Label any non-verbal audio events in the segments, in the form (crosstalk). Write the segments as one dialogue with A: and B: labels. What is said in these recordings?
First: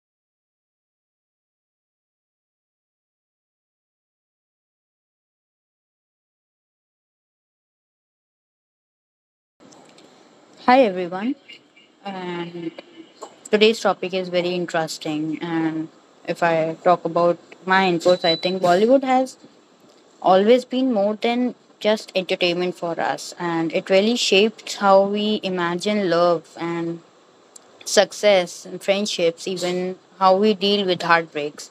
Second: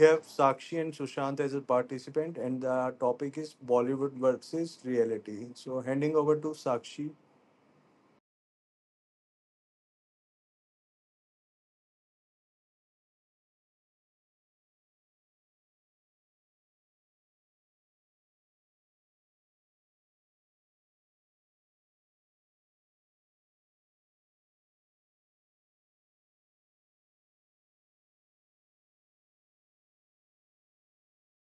A: have Sakshi and Sushant as a participant, and the topic is Bollywood versus reality. So, handing over to Sakshi.
B: Hi everyone, and today's topic is very interesting. And if I talk about my inputs, I think Bollywood has always been more than just entertainment for us, and it really shaped how we imagine love and success and friendships, even how we deal with heartbreaks.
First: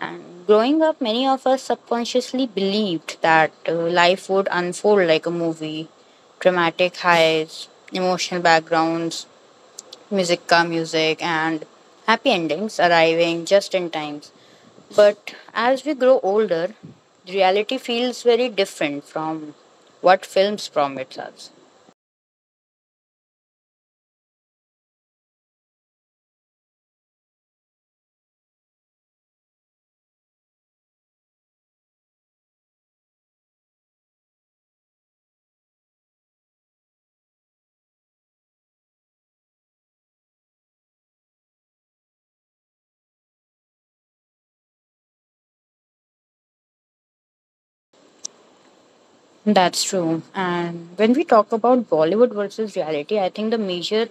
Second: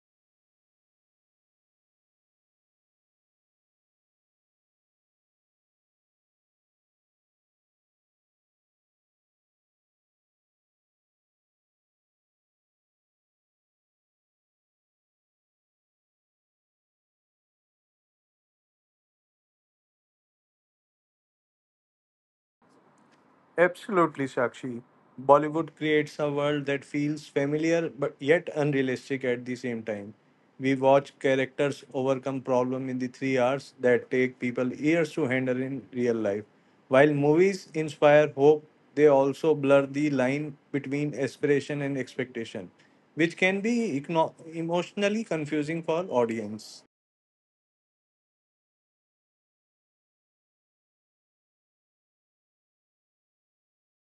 B: And growing up, many of us subconsciously believed that life would unfold like a movie, dramatic highs, emotional backgrounds, music and happy endings arriving just in time. But as we grow older, reality feels very different from what films promise us.
A: Absolutely, Sakshi. Bollywood creates a world that feels familiar but yet unrealistic at the same time. We watch characters overcome problems in the 3 hours that take people years to handle in real life. While movies inspire hope, they also blur the line between aspiration and expectation, which can be emotionally confusing for audience.
B: That's true. And when we talk about Bollywood versus reality, I think the major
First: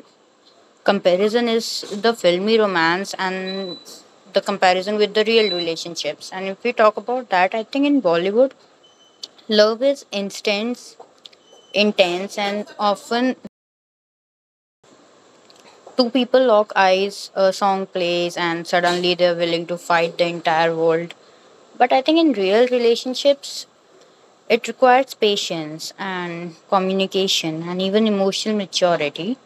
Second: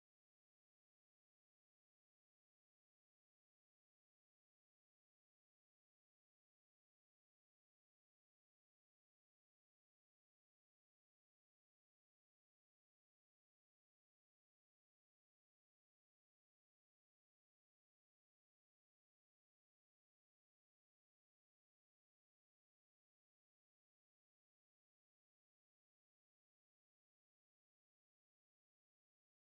B: comparison is the filmy romance and the comparison with the real relationships. And if we talk about that, I think in Bollywood, love is intense, intense, and often two people lock eyes, a song plays, and suddenly they're willing to fight the entire world. But I think in real relationships, it requires patience and communication and even emotional maturity.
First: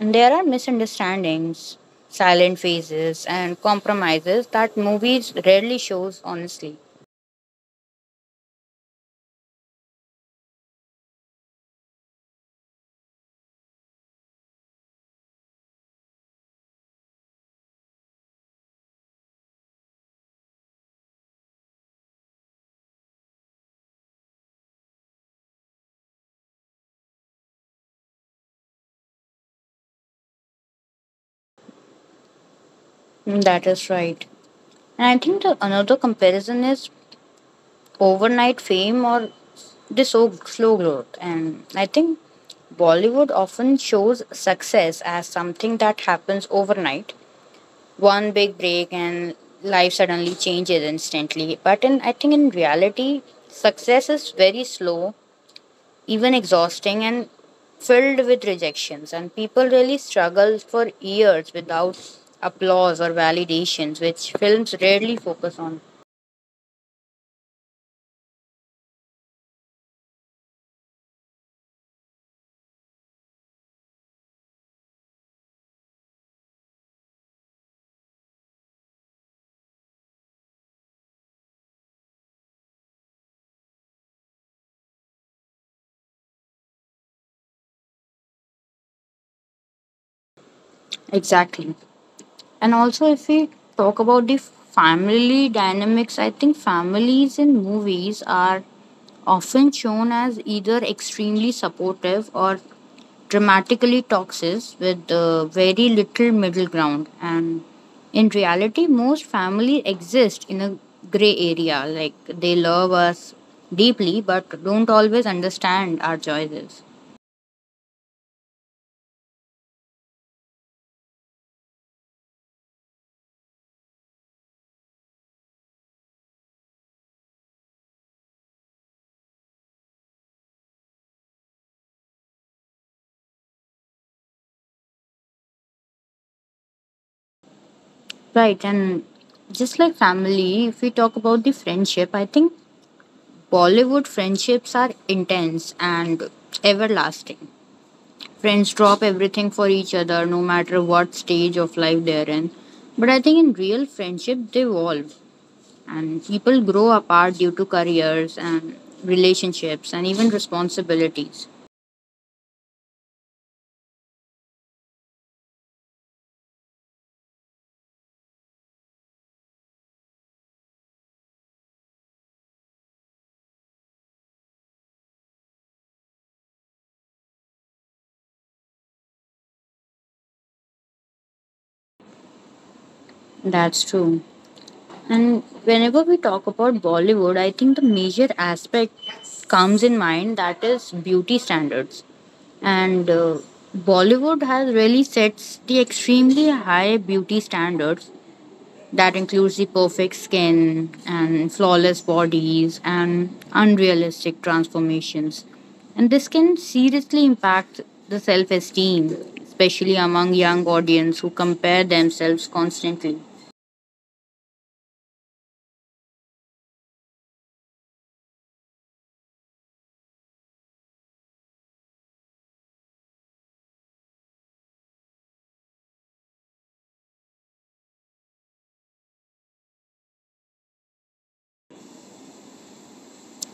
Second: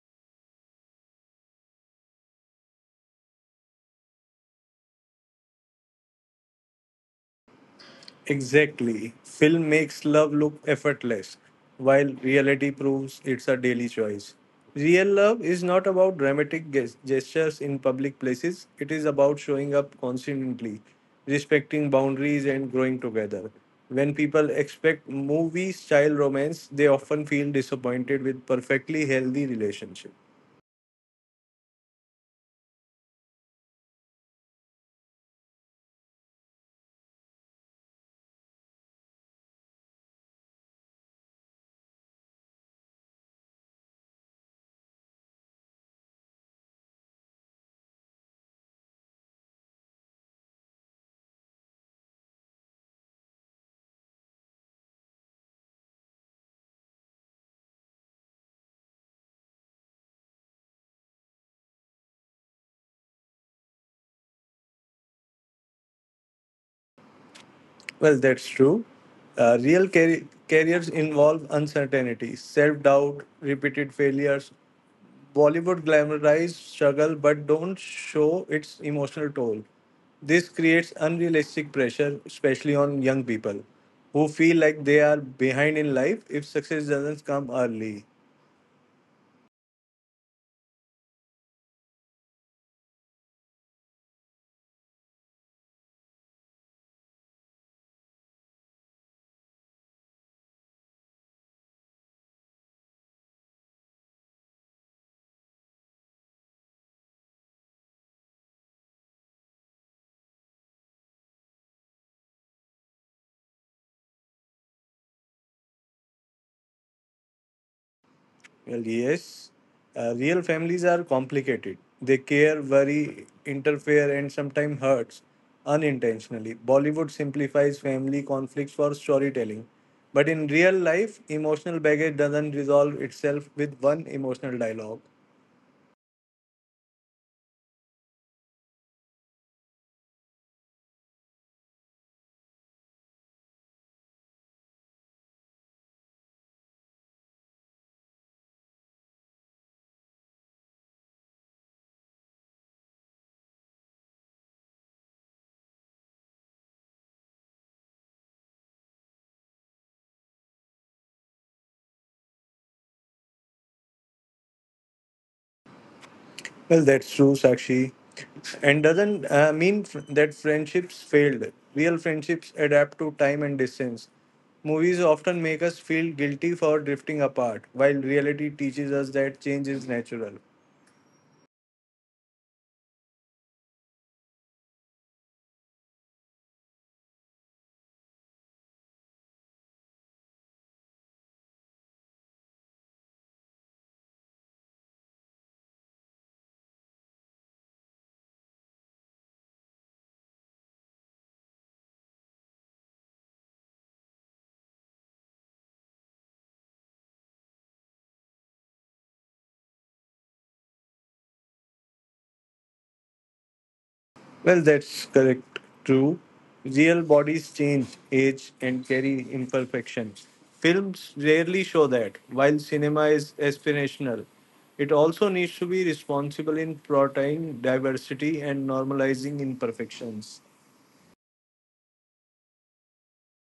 B: And there are misunderstandings, silent phases, and compromises that movies rarely shows honestly.
A: Exactly. Film makes love look effortless, while reality proves it's a daily choice. Real love is not about dramatic gestures in public places, it is about showing up constantly, respecting boundaries, and growing together. When people expect movie style romance, they often feel disappointed with perfectly healthy relationships.
B: Mm, that is right. And I think the another comparison is overnight fame or this so slow growth, and I think Bollywood often shows success as something that happens overnight, one big break, and life suddenly changes instantly. But in I think in reality, success is very slow, even exhausting, and filled with rejections. And people really struggle for years without applause or validations, which films rarely focus on.
A: Well, that's true. Real careers involve uncertainty, self doubt, repeated failures. Bollywood glamorizes struggle but don't show its emotional toll. This creates unrealistic pressure, especially on young people who feel like they are behind in life if success doesn't come early.
B: Exactly. And also, if we talk about the family dynamics, I think families in movies are often shown as either extremely supportive or dramatically toxic with very little middle ground. And in reality, most families exist in a gray area. Like they love us deeply but don't always understand our choices.
A: Well, yes, real families are complicated. They care, worry, interfere, and sometimes hurts unintentionally. Bollywood simplifies family conflicts for storytelling. But in real life, emotional baggage doesn't resolve itself with one emotional dialogue.
B: Right. And just like family, if we talk about the friendship, I think Bollywood friendships are intense and everlasting. Friends drop everything for each other no matter what stage of life they're in. But I think in real friendship, they evolve and people grow apart due to careers and relationships and even responsibilities.
A: Well, that's true, Sakshi. And doesn't mean that friendships failed. Real friendships adapt to time and distance. Movies often make us feel guilty for drifting apart, while reality teaches us that change is natural.
B: That's true. And whenever we talk about Bollywood, I think the major aspect comes in mind that is beauty standards. And Bollywood has really sets the extremely high beauty standards that includes the perfect skin and flawless bodies and unrealistic transformations. And this can seriously impact the self esteem, especially among young audience who compare themselves constantly.
A: Well, that's correct. True. Real bodies change, age, and carry imperfections. Films rarely show that. While cinema is aspirational, it also needs to be responsible in portraying diversity and normalizing imperfections.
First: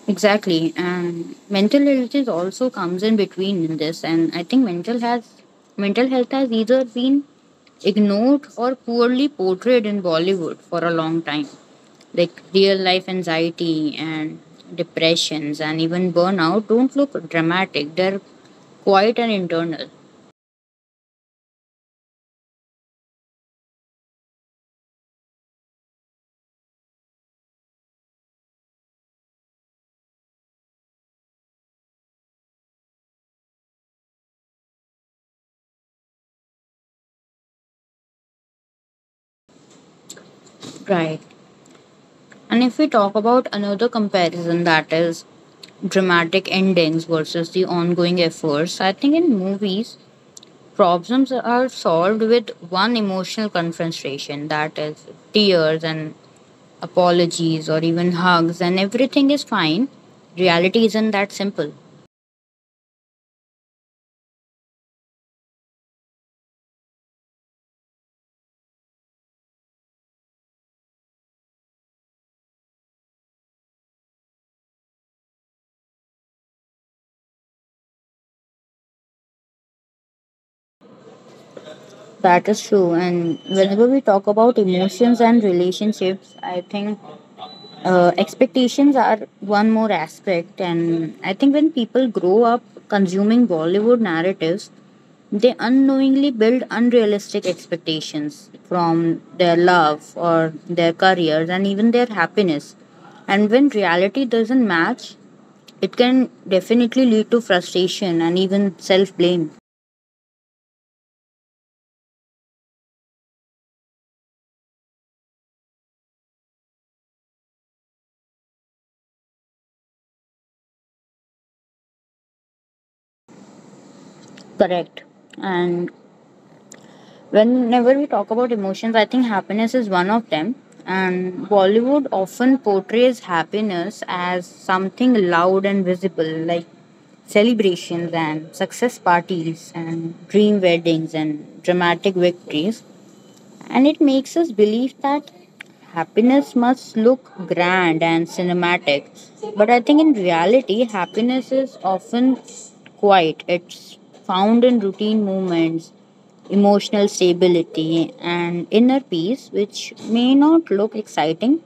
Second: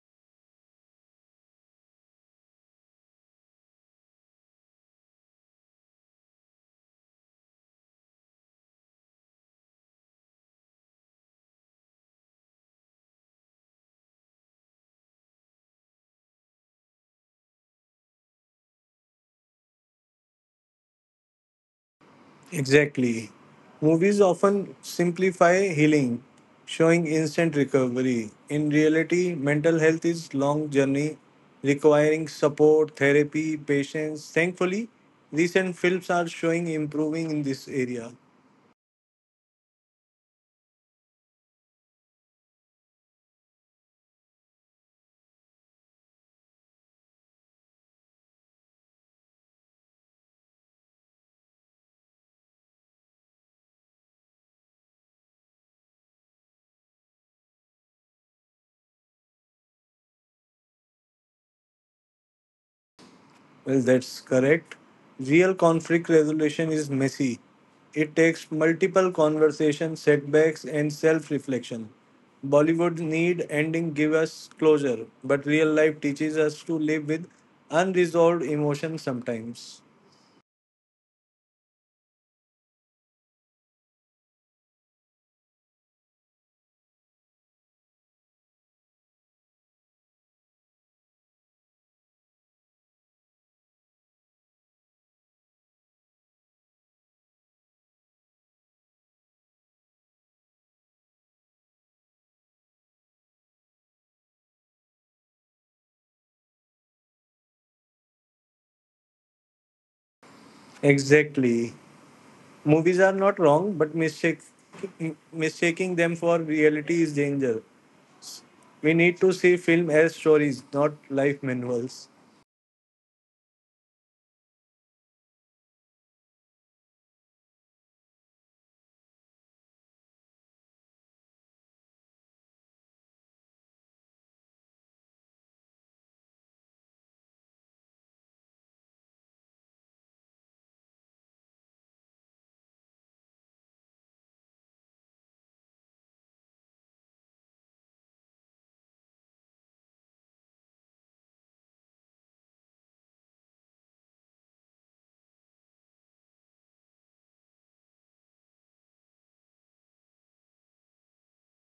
B: Exactly. And mental health is also comes in between in this, and I think mental health has either been ignored or poorly portrayed in Bollywood for a long time. Like real life anxiety and depressions and even burnout don't look dramatic. They're quite an internal.
A: Exactly. Movies often simplify healing, showing instant recovery. In reality, mental health is long journey requiring support, therapy, patience. Thankfully, recent films are showing improving in this area.
B: Right. And if we talk about another comparison that is dramatic endings versus the ongoing efforts, I think in movies problems are solved with one emotional confrontation, that is, tears and apologies or even hugs, and everything is fine. Reality isn't that simple.
A: Well, that's correct. Real conflict resolution is messy. It takes multiple conversations, setbacks, and self-reflection. Bollywood need ending give us closure, but real life teaches us to live with unresolved emotions sometimes.
B: That is true. And whenever we talk about emotions and relationships, I think expectations are one more aspect, and I think when people grow up consuming Bollywood narratives, they unknowingly build unrealistic expectations from their love or their careers and even their happiness, and when reality doesn't match, it can definitely lead to frustration and even self blame.
A: Exactly. Movies are not wrong, but mistaking them for reality is danger. We need to see film as stories, not life manuals.
B: Correct. And whenever we talk about emotions, I think happiness is one of them. And Bollywood often portrays happiness as something loud and visible, like celebrations and success parties and dream weddings and dramatic victories. And it makes us believe that happiness must look grand and cinematic. But I think in reality, happiness is often quiet, it's found in routine moments, emotional stability, and inner peace, which may not look exciting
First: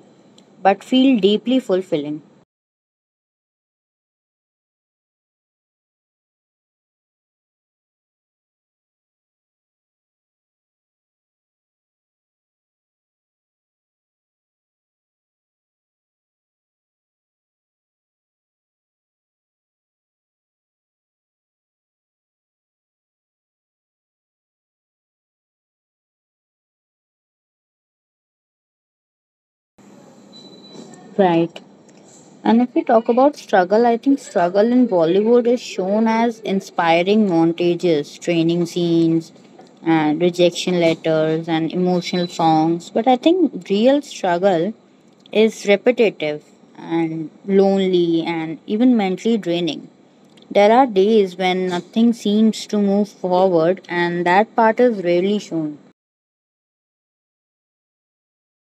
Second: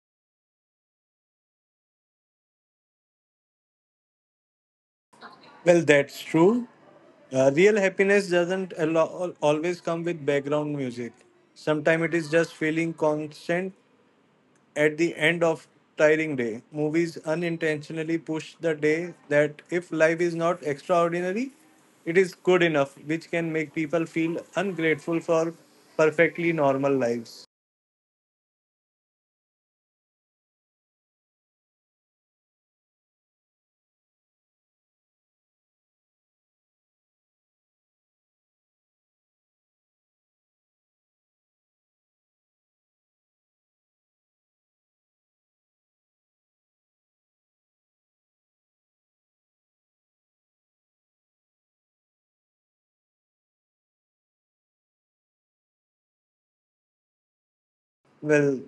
B: but feel deeply fulfilling.
A: Well, that's true. Real happiness doesn't always come with background music. Sometimes it is just feeling constant at the end of tiring day. Movies unintentionally push the day that if life is not extraordinary, it is good enough, which can make people feel ungrateful for perfectly normal lives.
B: Right. And if we talk about struggle, I think struggle in Bollywood is shown as inspiring montages, training scenes, and rejection letters, and emotional songs. But I think real struggle is repetitive and lonely and even mentally draining. There are days when nothing seems to move forward, and that part is rarely shown.
A: Well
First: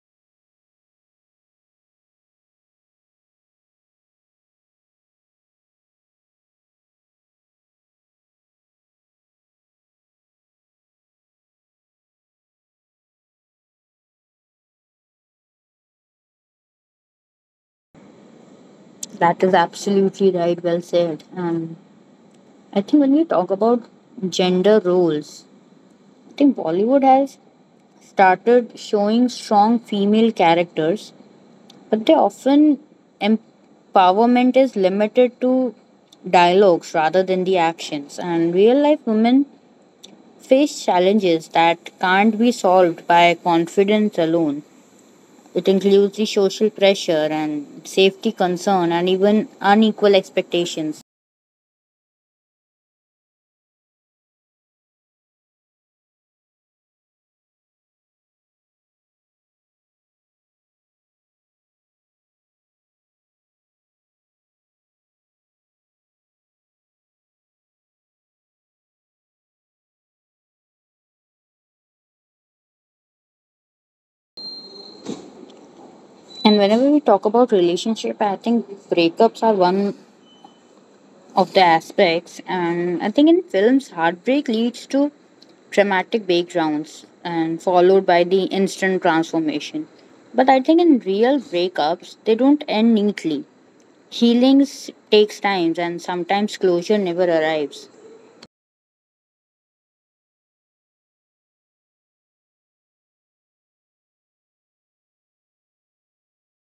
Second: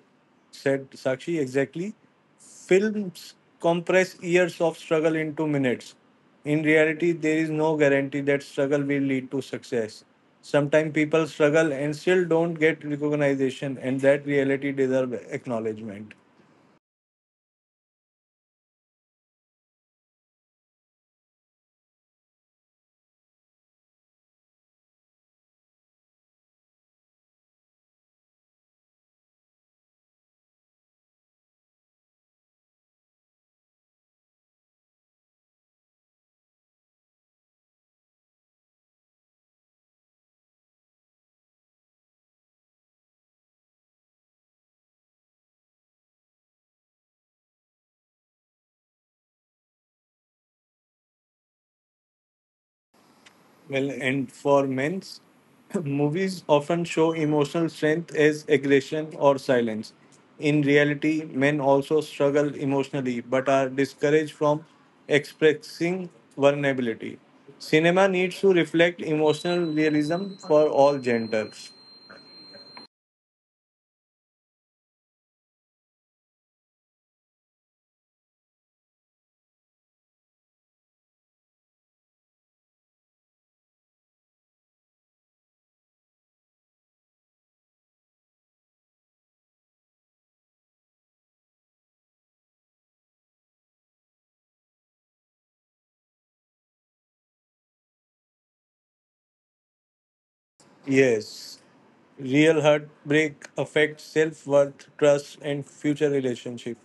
A: said, Sakshi, exactly. Films compress years of struggle into minutes. In reality, there is no guarantee that struggle will lead to success. Sometimes people struggle and still don't get recognition, and that reality deserves acknowledgement.
B: That is absolutely right, well said. And I think when we talk about gender roles, I think Bollywood has started showing strong female characters, but they often empowerment is limited to dialogues rather than the actions. And real life women face challenges that can't be solved by confidence alone. It includes the social pressure and safety concern and even unequal expectations.
A: Well, and for men's, (clears throat) movies often show emotional strength as aggression or silence. In reality, men also struggle emotionally but are discouraged from expressing vulnerability. Cinema needs to reflect emotional realism for all genders.
B: And whenever we talk about relationship, I think breakups are one of the aspects. And I think in films, heartbreak leads to dramatic backgrounds and followed by the instant transformation. But I think in real breakups, they don't end neatly. Healings takes time, and sometimes closure never arrives.
A: Yes. Real heartbreak affects self worth, trust, and future relationship.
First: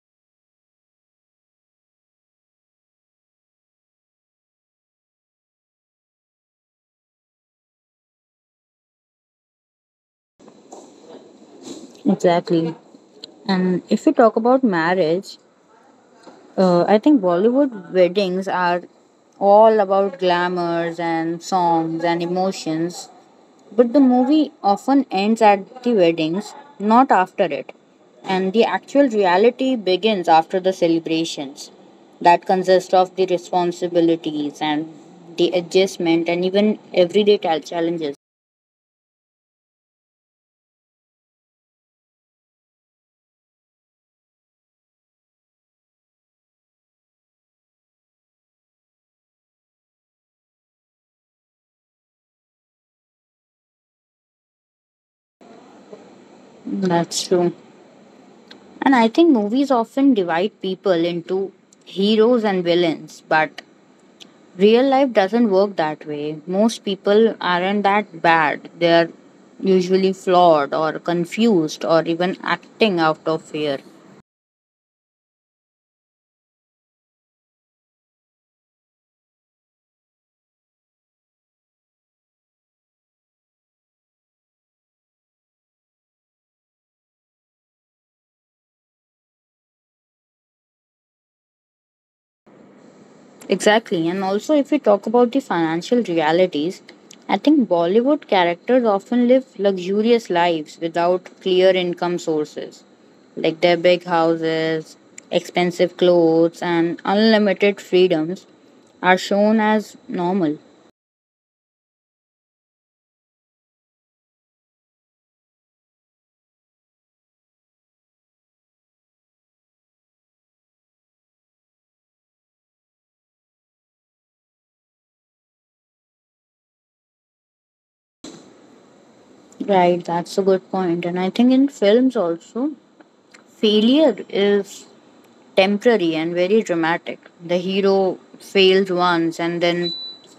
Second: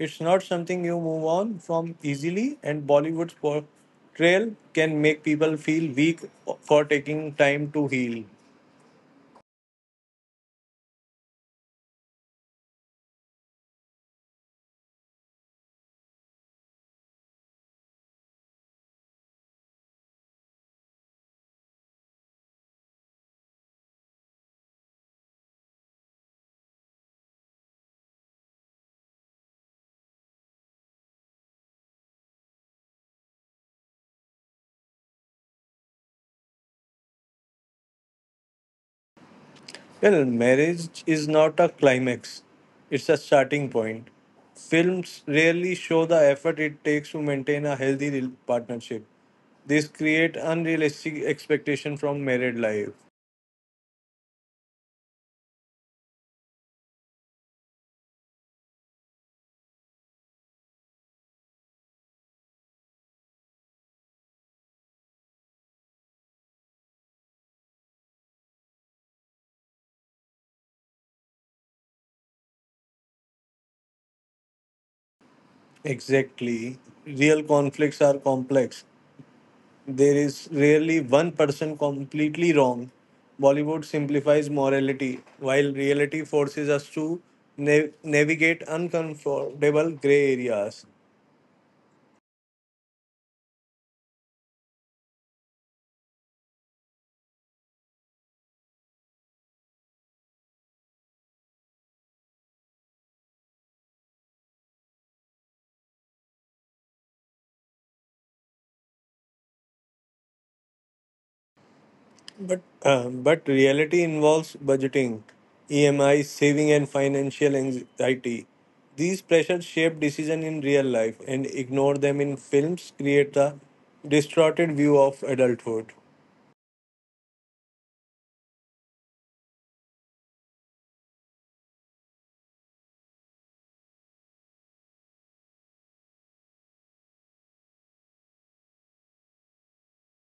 A: It's not something you move on from easily, and Bollywood's portrayal can make people feel weak for taking time to heal.
B: Exactly. And if we talk about marriage, I think Bollywood weddings are all about glamours and songs and emotions, but the movie often ends at the weddings, not after it. And the actual reality begins after the celebrations. That consist of the responsibilities and the adjustment and even everyday challenges.
A: Well, marriage is not a climax, it's a starting point. Films rarely show the effort it takes to maintain a healthy partnership. These create unrealistic expectation from married life.
B: That's true. And I think movies often divide people into heroes and villains, but real life doesn't work that way. Most people aren't that bad. They're usually flawed or confused or even acting out of fear.
A: Exactly. Real conflicts are complex. There is rarely one person completely wrong. Bollywood simplifies morality, while reality forces us to navigate uncomfortable gray areas.
B: Exactly. And also, if we talk about the financial realities, I think Bollywood characters often live luxurious lives without clear income sources, like their big houses, expensive clothes, and unlimited freedoms are shown as normal.
A: But reality involves budgeting, EMI, saving, and financial anxiety. These pressures shape decision in real life, and ignore them in films create a distorted view of adulthood.
B: Right, that's a good point. And I think in films also, failure is temporary and very dramatic. The hero fails once and then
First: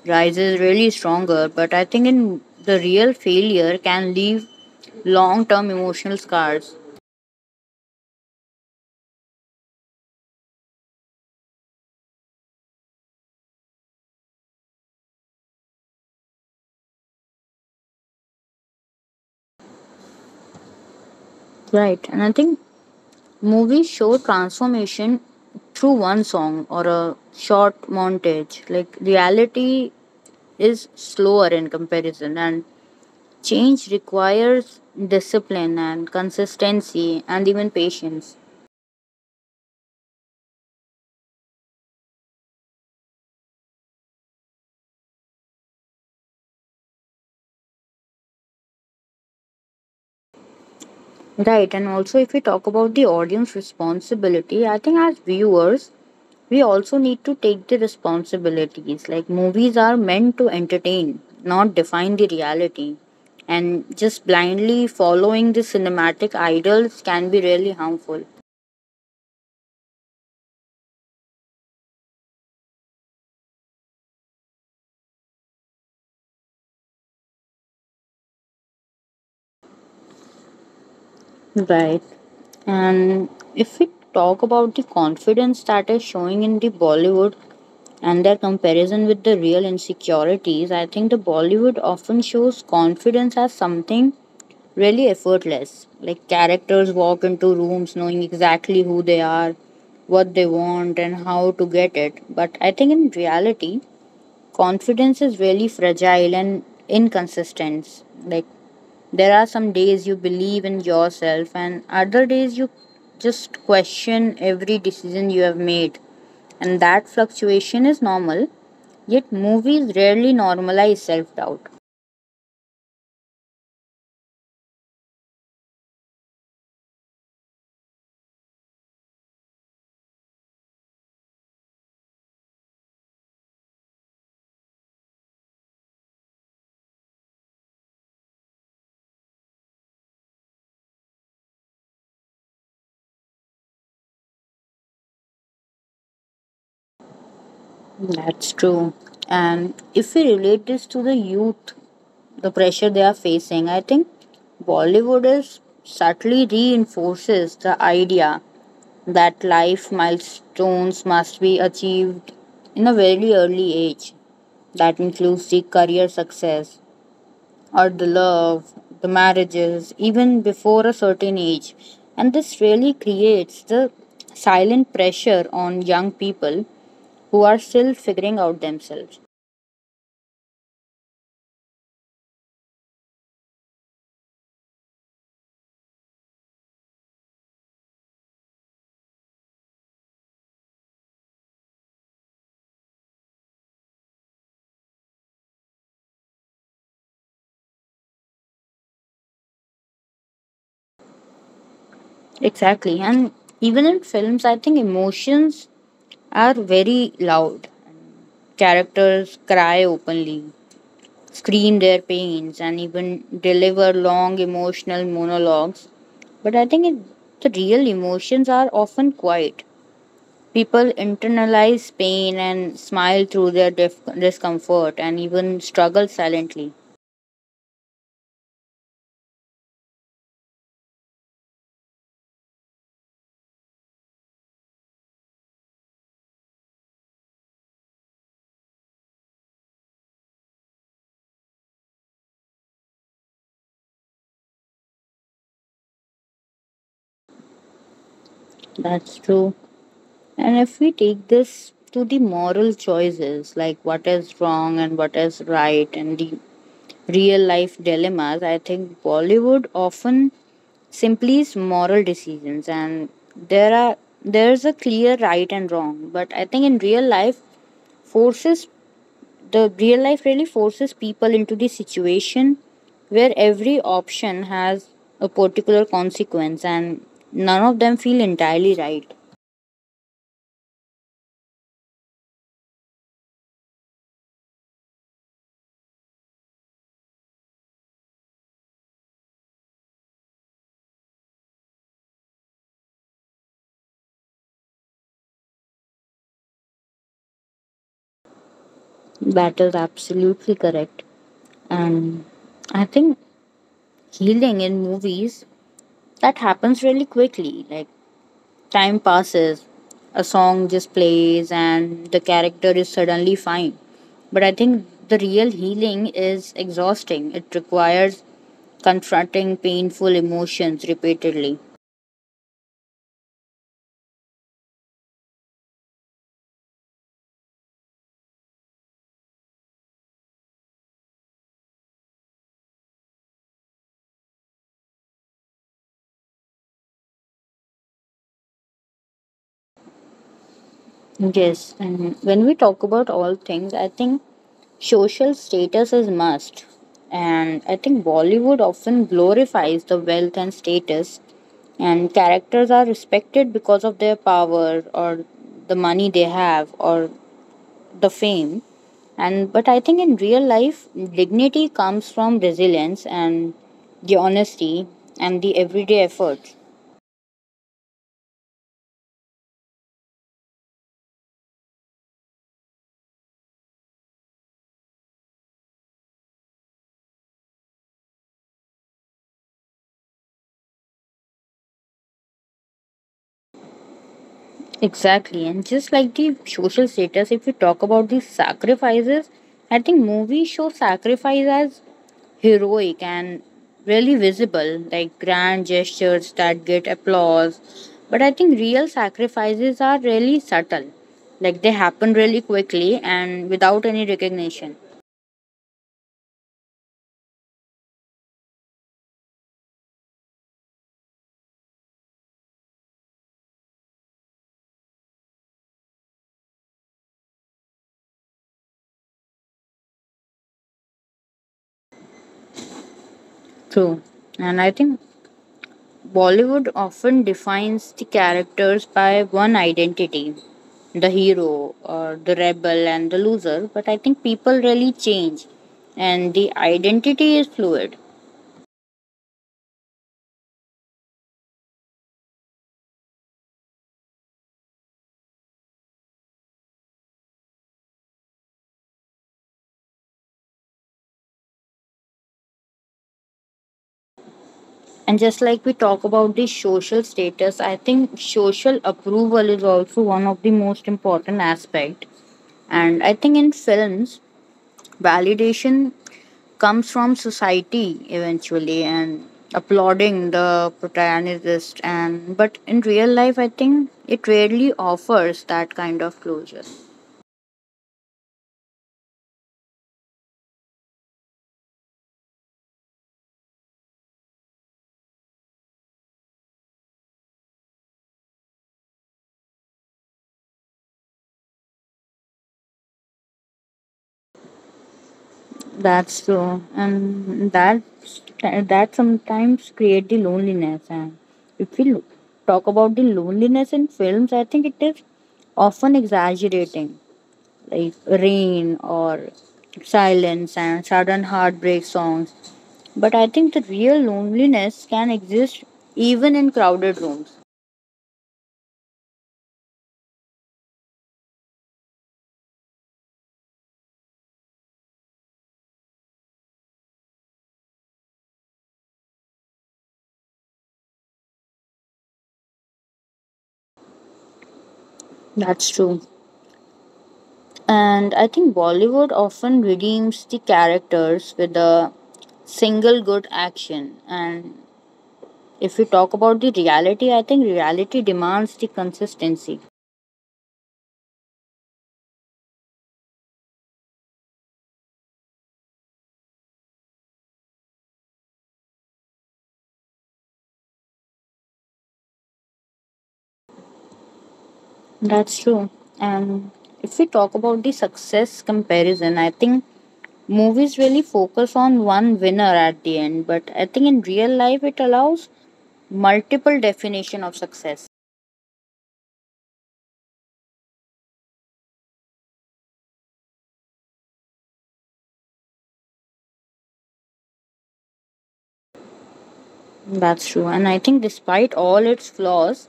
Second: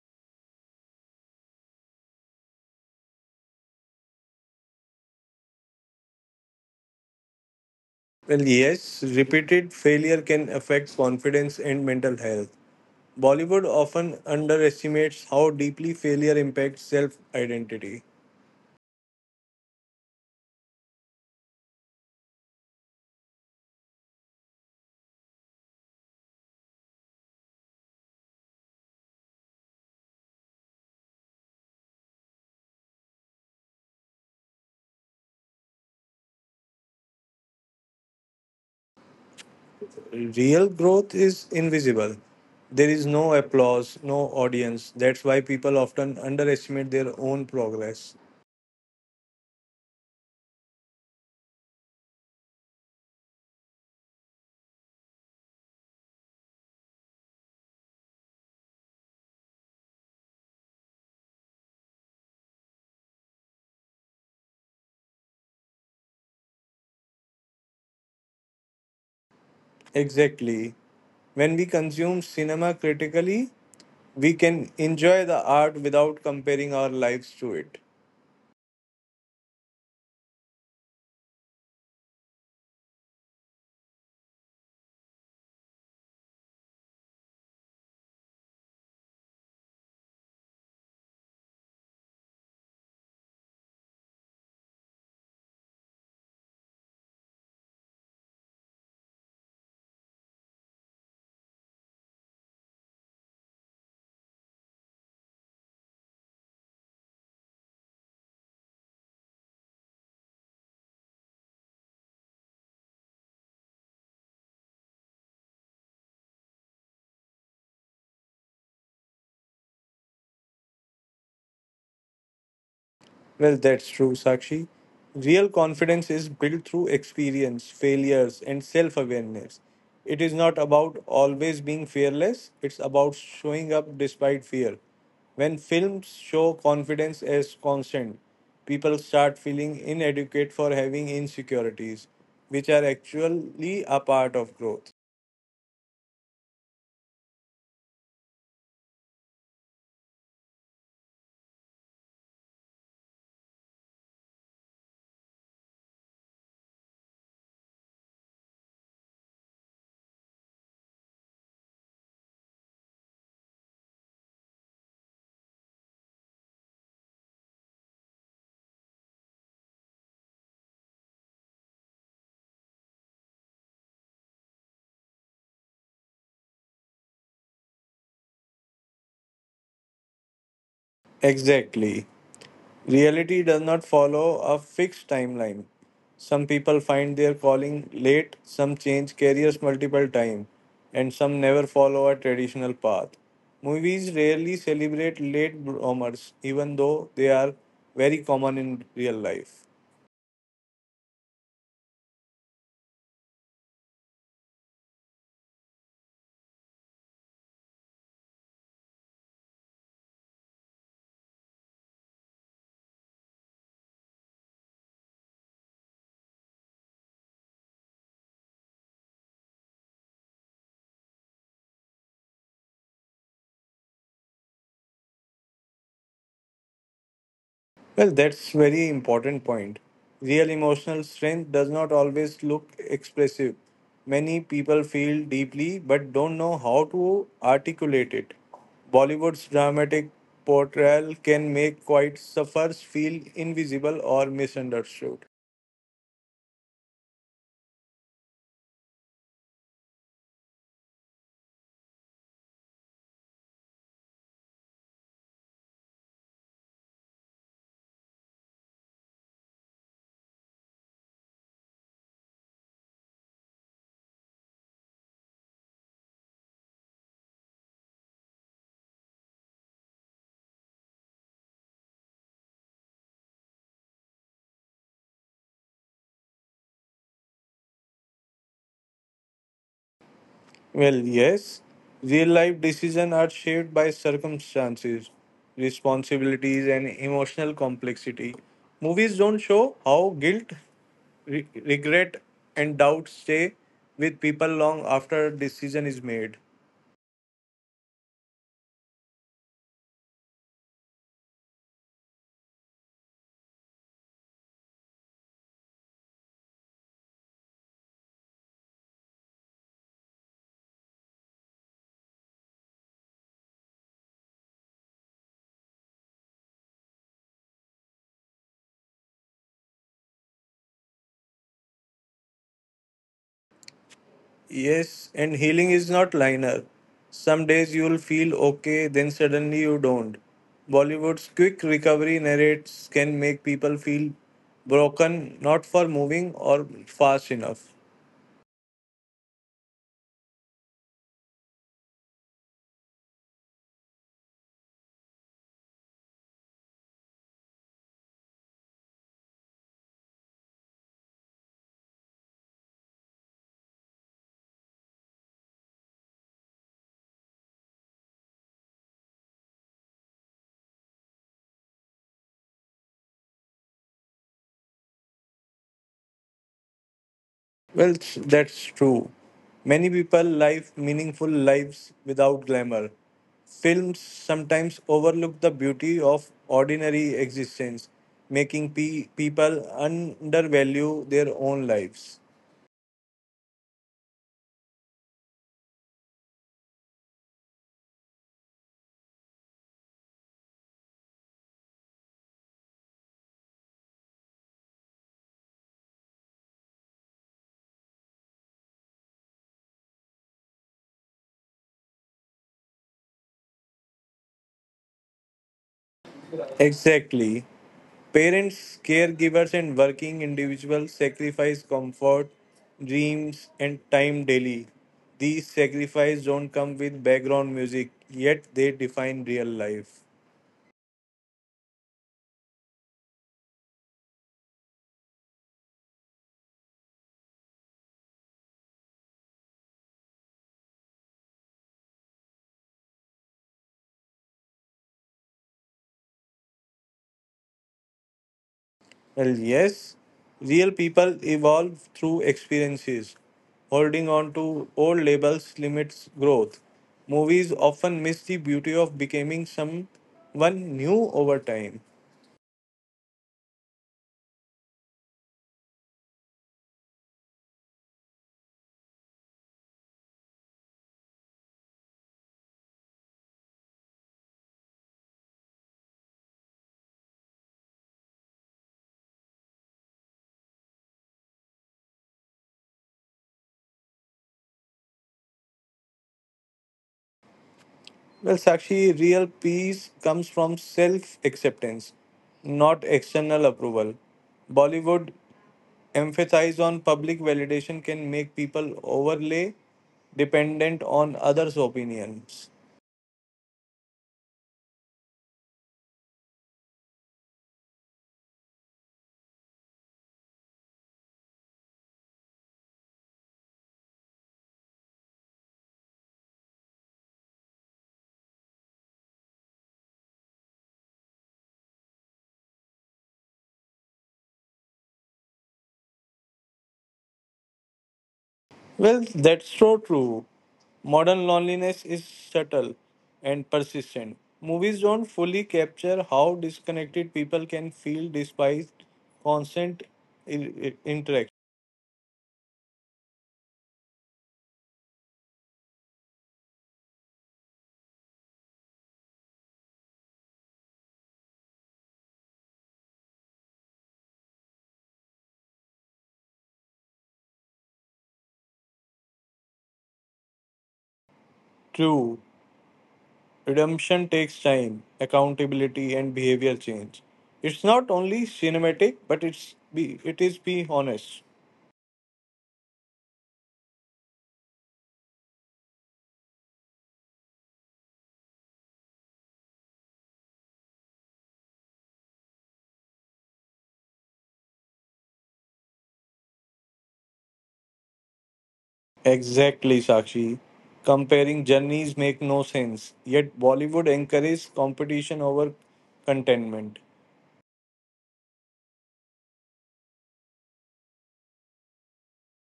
B: rises really stronger, but I think in the real failure can leave long term emotional scars.
A: Well, yes, repeated failure can affect confidence and mental health. Bollywood often underestimates how deeply failure impacts self identity.
B: Right, and I think movies show transformation through one song or a short montage. Like reality is slower in comparison, and change requires discipline and consistency and even patience.
A: Real growth is invisible. There is no applause, no audience. That's why people often underestimate their own progress.
B: Right, and also if we talk about the audience responsibility, I think as viewers, we also need to take the responsibilities. Like movies are meant to entertain, not define the reality. And just blindly following the cinematic ideals can be really harmful.
A: Exactly. When we consume cinema critically, we can enjoy the art without comparing our lives to it.
B: Right. And if we talk about the confidence that is showing in the Bollywood and their comparison with the real insecurities, I think the Bollywood often shows confidence as something really effortless. Like characters walk into rooms knowing exactly who they are, what they want, and how to get it. But I think in reality, confidence is really fragile and inconsistent. Like there are some days you believe in yourself and other days you just question every decision you have made. And that fluctuation is normal. Yet movies rarely normalize self-doubt.
A: Well, that's true, Sakshi. Real confidence is built through experience, failures, and self awareness. It is not about always being fearless, it's about showing up despite fear. When films show confidence as constant, people start feeling inadequate for having insecurities, which are actually a part of growth.
B: That's true. And if we relate this to the youth, the pressure they are facing, I think Bollywood is subtly reinforces the idea that life milestones must be achieved in a very early age. That includes the career success or the love, the marriages, even before a certain age. And this really creates the silent pressure on young people who are still figuring out themselves.
A: Exactly. Reality does not follow a fixed timeline. Some people find their calling late, some change careers multiple times, and some never follow a traditional path. Movies rarely celebrate late bloomers, even though they are very common in real life.
B: Exactly. And even in films, I think emotions are very loud. Characters cry openly, scream their pains and even deliver long emotional monologues. But I think it, the real emotions are often quiet. People internalize pain and smile through their discomfort and even struggle silently.
A: Well, that's very important point. Real emotional strength does not always look expressive. Many people feel deeply but don't know how to articulate it. Bollywood's dramatic portrayal can make quiet suffers feel invisible or misunderstood.
B: That's true. And if we take this to the moral choices, like what is wrong and what is right, and the real life dilemmas, I think Bollywood often simply is moral decisions, and there are there's a clear right and wrong, but I think in real life forces, the real life really forces people into the situation where every option has a particular consequence and none of them feel entirely right.
A: Well, yes, real life decisions are shaped by circumstances, responsibilities, and emotional complexity. Movies don't show how guilt, regret, and doubt stay with people long after a decision is made.
B: That is absolutely correct. And I think healing in movies, that happens really quickly. Like time passes, a song just plays, and the character is suddenly fine. But I think the real healing is exhausting. It requires confronting painful emotions repeatedly.
A: Yes, and healing is not linear. Some days you'll feel okay, then suddenly you don't. Bollywood's quick recovery narrates can make people feel broken, not for moving or fast enough.
B: Yes, and when we talk about all things, I think social status is must. And I think Bollywood often glorifies the wealth and status, and characters are respected because of their power or the money they have or the fame, and but I think in real life dignity comes from resilience and the honesty and the everyday efforts.
A: Well, that's true. Many people live meaningful lives without glamour. Films sometimes overlook the beauty of ordinary existence, making people undervalue their own lives.
B: Exactly. And just like the social status, if we talk about the sacrifices, I think movies show sacrifice as heroic and really visible, like grand gestures that get applause, but I think real sacrifices are really subtle. Like they happen really quickly and without any recognition.
A: Exactly. Parents, caregivers, and working individuals sacrifice comfort, dreams, and time daily. These sacrifices don't come with background music, yet they define real life.
B: True. And I think Bollywood often defines the characters by one identity, the hero, or the rebel, and the loser. But I think people really change, and the identity is fluid.
A: Well, yes, real people evolve through experiences. Holding on to old labels limits growth. Movies often miss the beauty of becoming someone new over time.
B: And just like we talk about the social status, I think social approval is also one of the most important aspect. And I think in films, validation comes from society eventually and applauding the protagonist, and but in real life, I think it rarely offers that kind of closure.
A: Well, Sakshi, real peace comes from self acceptance, not external approval. Bollywood emphasis on public validation can make people overly dependent on others' opinions.
B: That's true. And that sometimes create the loneliness. And if we lo- talk about the loneliness in films, I think it is often exaggerating, like rain or silence and sudden heartbreak songs. But I think the real loneliness can exist even in crowded rooms.
A: Well, that's so true. Modern loneliness is subtle and persistent. Movies don't fully capture how disconnected people can feel despite constant interaction.
B: That's true. And I think Bollywood often redeems the characters with a single good action. And if we talk about the reality, I think reality demands the consistency.
A: True, redemption takes time, accountability, and behavior change. It's not only cinematic, but it is be honest.
B: That's true. And if we talk about the success comparison, I think movies really focus on one winner at the end. But I think in real life, it allows multiple definition of success.
A: Exactly, Sakshi. Comparing journeys make no sense. Yet Bollywood encourages competition over contentment.
B: That's true. And I think despite all its flaws,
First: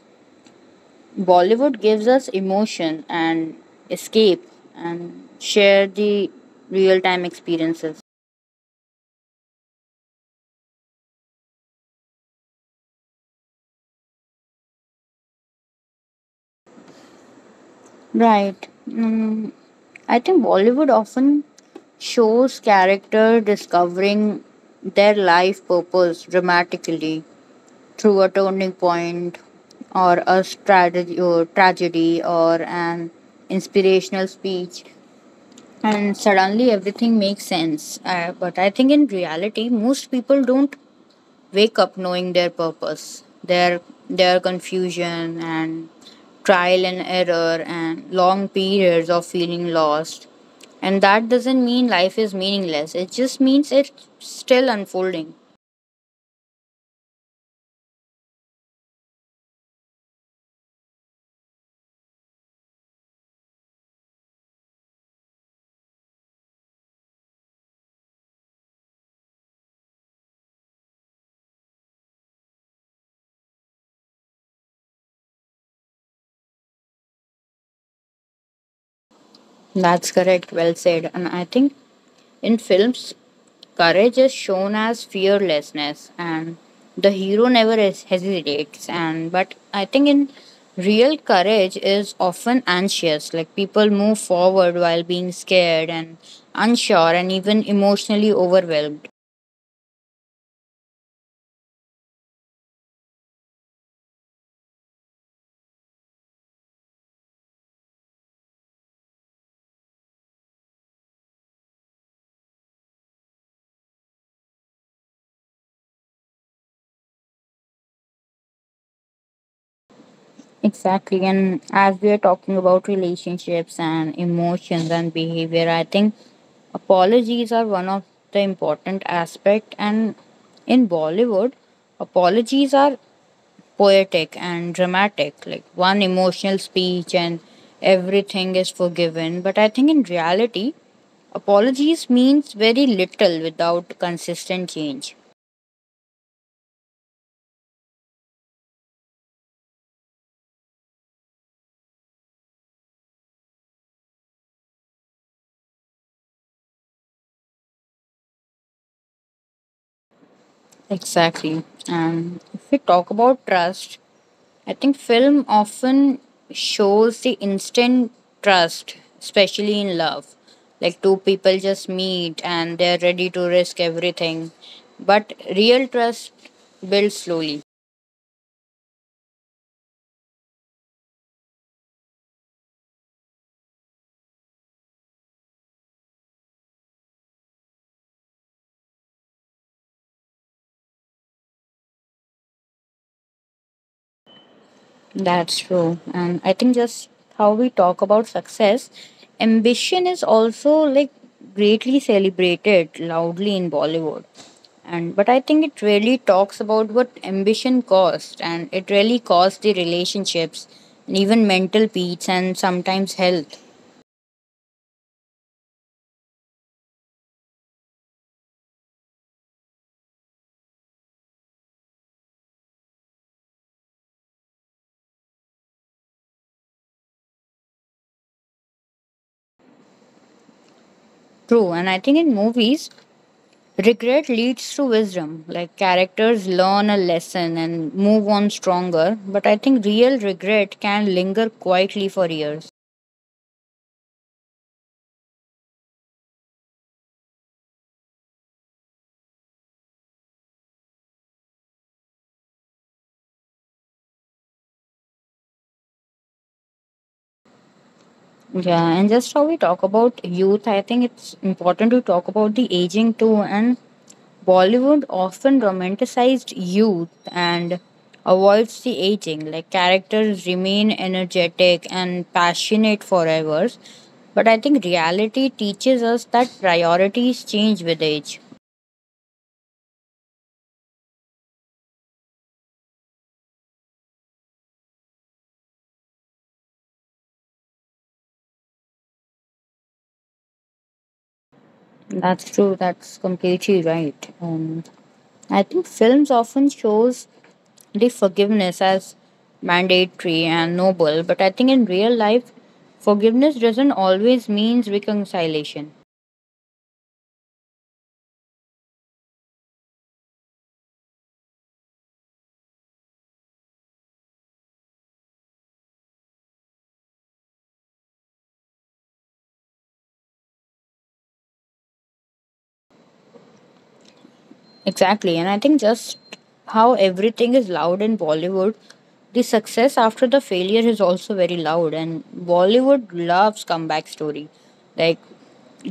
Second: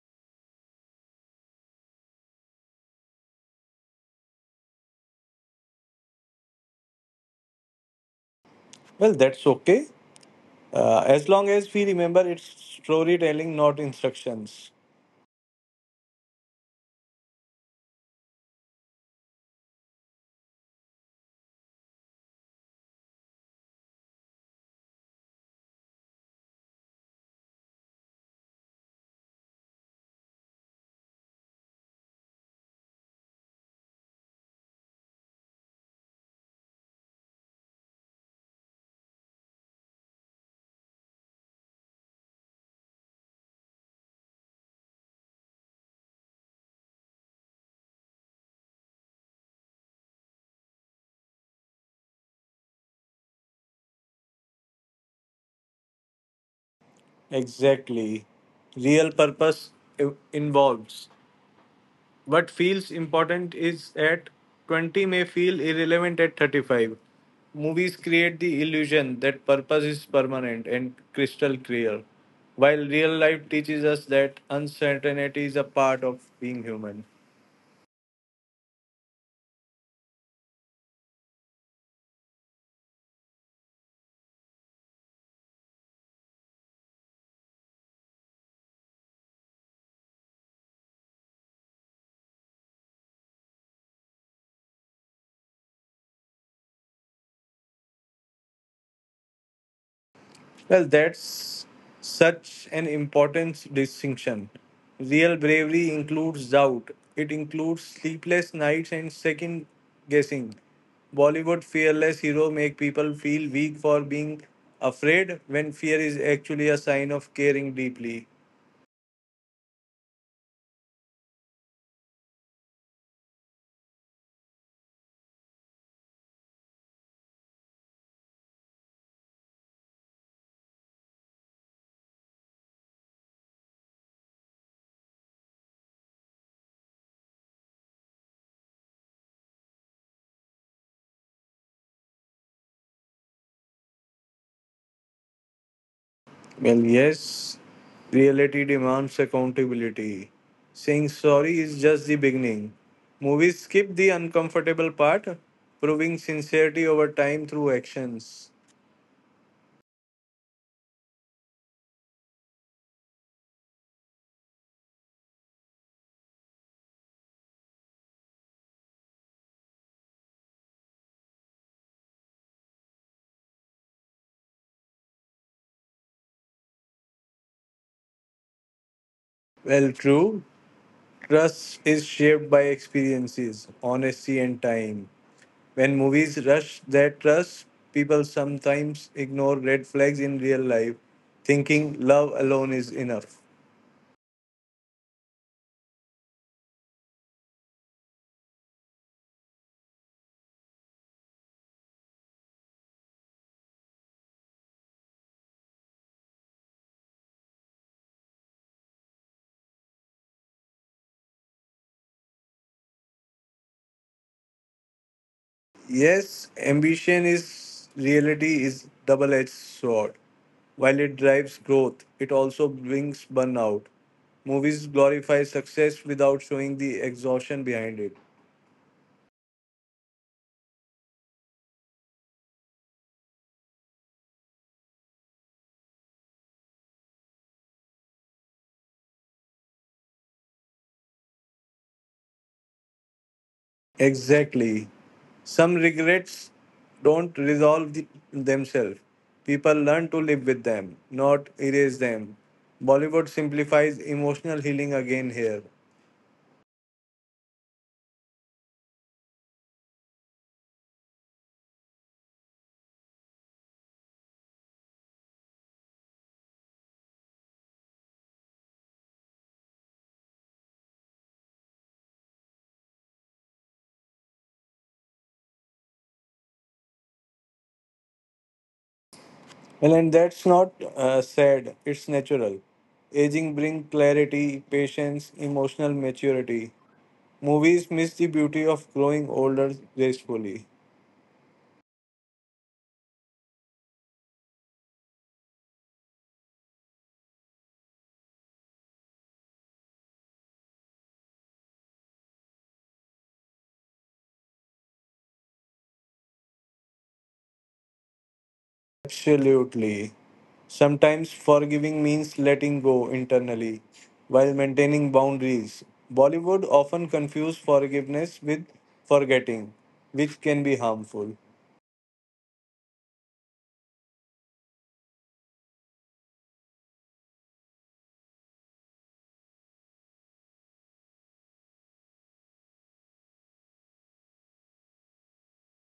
B: Bollywood gives us emotion and escape and share the real time experiences.
A: Well, that's okay. As long as we remember it's storytelling, not instructions.
B: Right. I think Bollywood often shows character discovering their life purpose dramatically through a turning point or a strategy or tragedy or an inspirational speech, and suddenly everything makes sense. But I think in reality, most people don't wake up knowing their purpose, their confusion and trial and error and long periods of feeling lost. And that doesn't mean life is meaningless. It just means it's still unfolding.
A: Exactly. Real purpose involves. What feels important is at 20 may feel irrelevant at 35. Movies create the illusion that purpose is permanent and crystal clear, while real life teaches us that uncertainty is a part of being human.
B: That's correct. Well said. And I think in films, courage is shown as fearlessness, and the hero never hesitates. And but I think in real courage is often anxious. Like people move forward while being scared and unsure, and even emotionally overwhelmed.
A: Well, that's such an important distinction. Real bravery includes doubt, it includes sleepless nights and second guessing. Bollywood fearless hero make people feel weak for being afraid when fear is actually a sign of caring deeply.
B: Exactly, and as we are talking about relationships and emotions and behavior, I think apologies are one of the important aspect. And in Bollywood, apologies are poetic and dramatic, like one emotional speech and everything is forgiven. But I think in reality, apologies means very little without consistent change.
A: Well, yes, reality demands accountability. Saying sorry is just the beginning. Movies skip the uncomfortable part, proving sincerity over time through actions.
B: Exactly. And if we talk about trust, I think film often shows the instant trust, especially in love, like two people just meet and they're ready to risk everything, but real trust builds slowly.
A: Well, true. Trust is shaped by experiences, honesty, and time. When movies rush their trust, people sometimes ignore red flags in real life, thinking love alone is enough.
B: That's true. And I think just how we talk about success, ambition is also like greatly celebrated loudly in Bollywood. And but I think it really talks about what ambition cost, and it really costs the relationships and even mental peace and sometimes health.
A: Yes, ambition is reality is double-edged sword. While it drives growth, it also brings burnout. Movies glorify success without showing the exhaustion behind it.
B: True, and I think in movies, regret leads to wisdom. Like characters learn a lesson and move on stronger, but I think real regret can linger quietly for years.
A: Exactly. Some regrets don't resolve the, themselves. People learn to live with them, not erase them. Bollywood simplifies emotional healing again here.
B: Yeah, and just how we talk about youth, I think it's important to talk about the aging too. And Bollywood often romanticized youth and avoids the aging. Like characters remain energetic and passionate forever. But I think reality teaches us that priorities change with age.
A: Well, and that's not sad, it's natural. Aging brings clarity, patience, emotional maturity. Movies miss the beauty of growing older gracefully.
B: That's true. That's completely right. I think films often shows the forgiveness as mandatory and noble, but I think in real life, forgiveness doesn't always means reconciliation.
A: Absolutely. Sometimes forgiving means letting go internally while maintaining boundaries. Bollywood often confuses forgiveness with forgetting, which can be harmful.
B: Exactly. And I think just how everything is loud in Bollywood, the success after the failure is also very loud. And Bollywood loves comeback story, like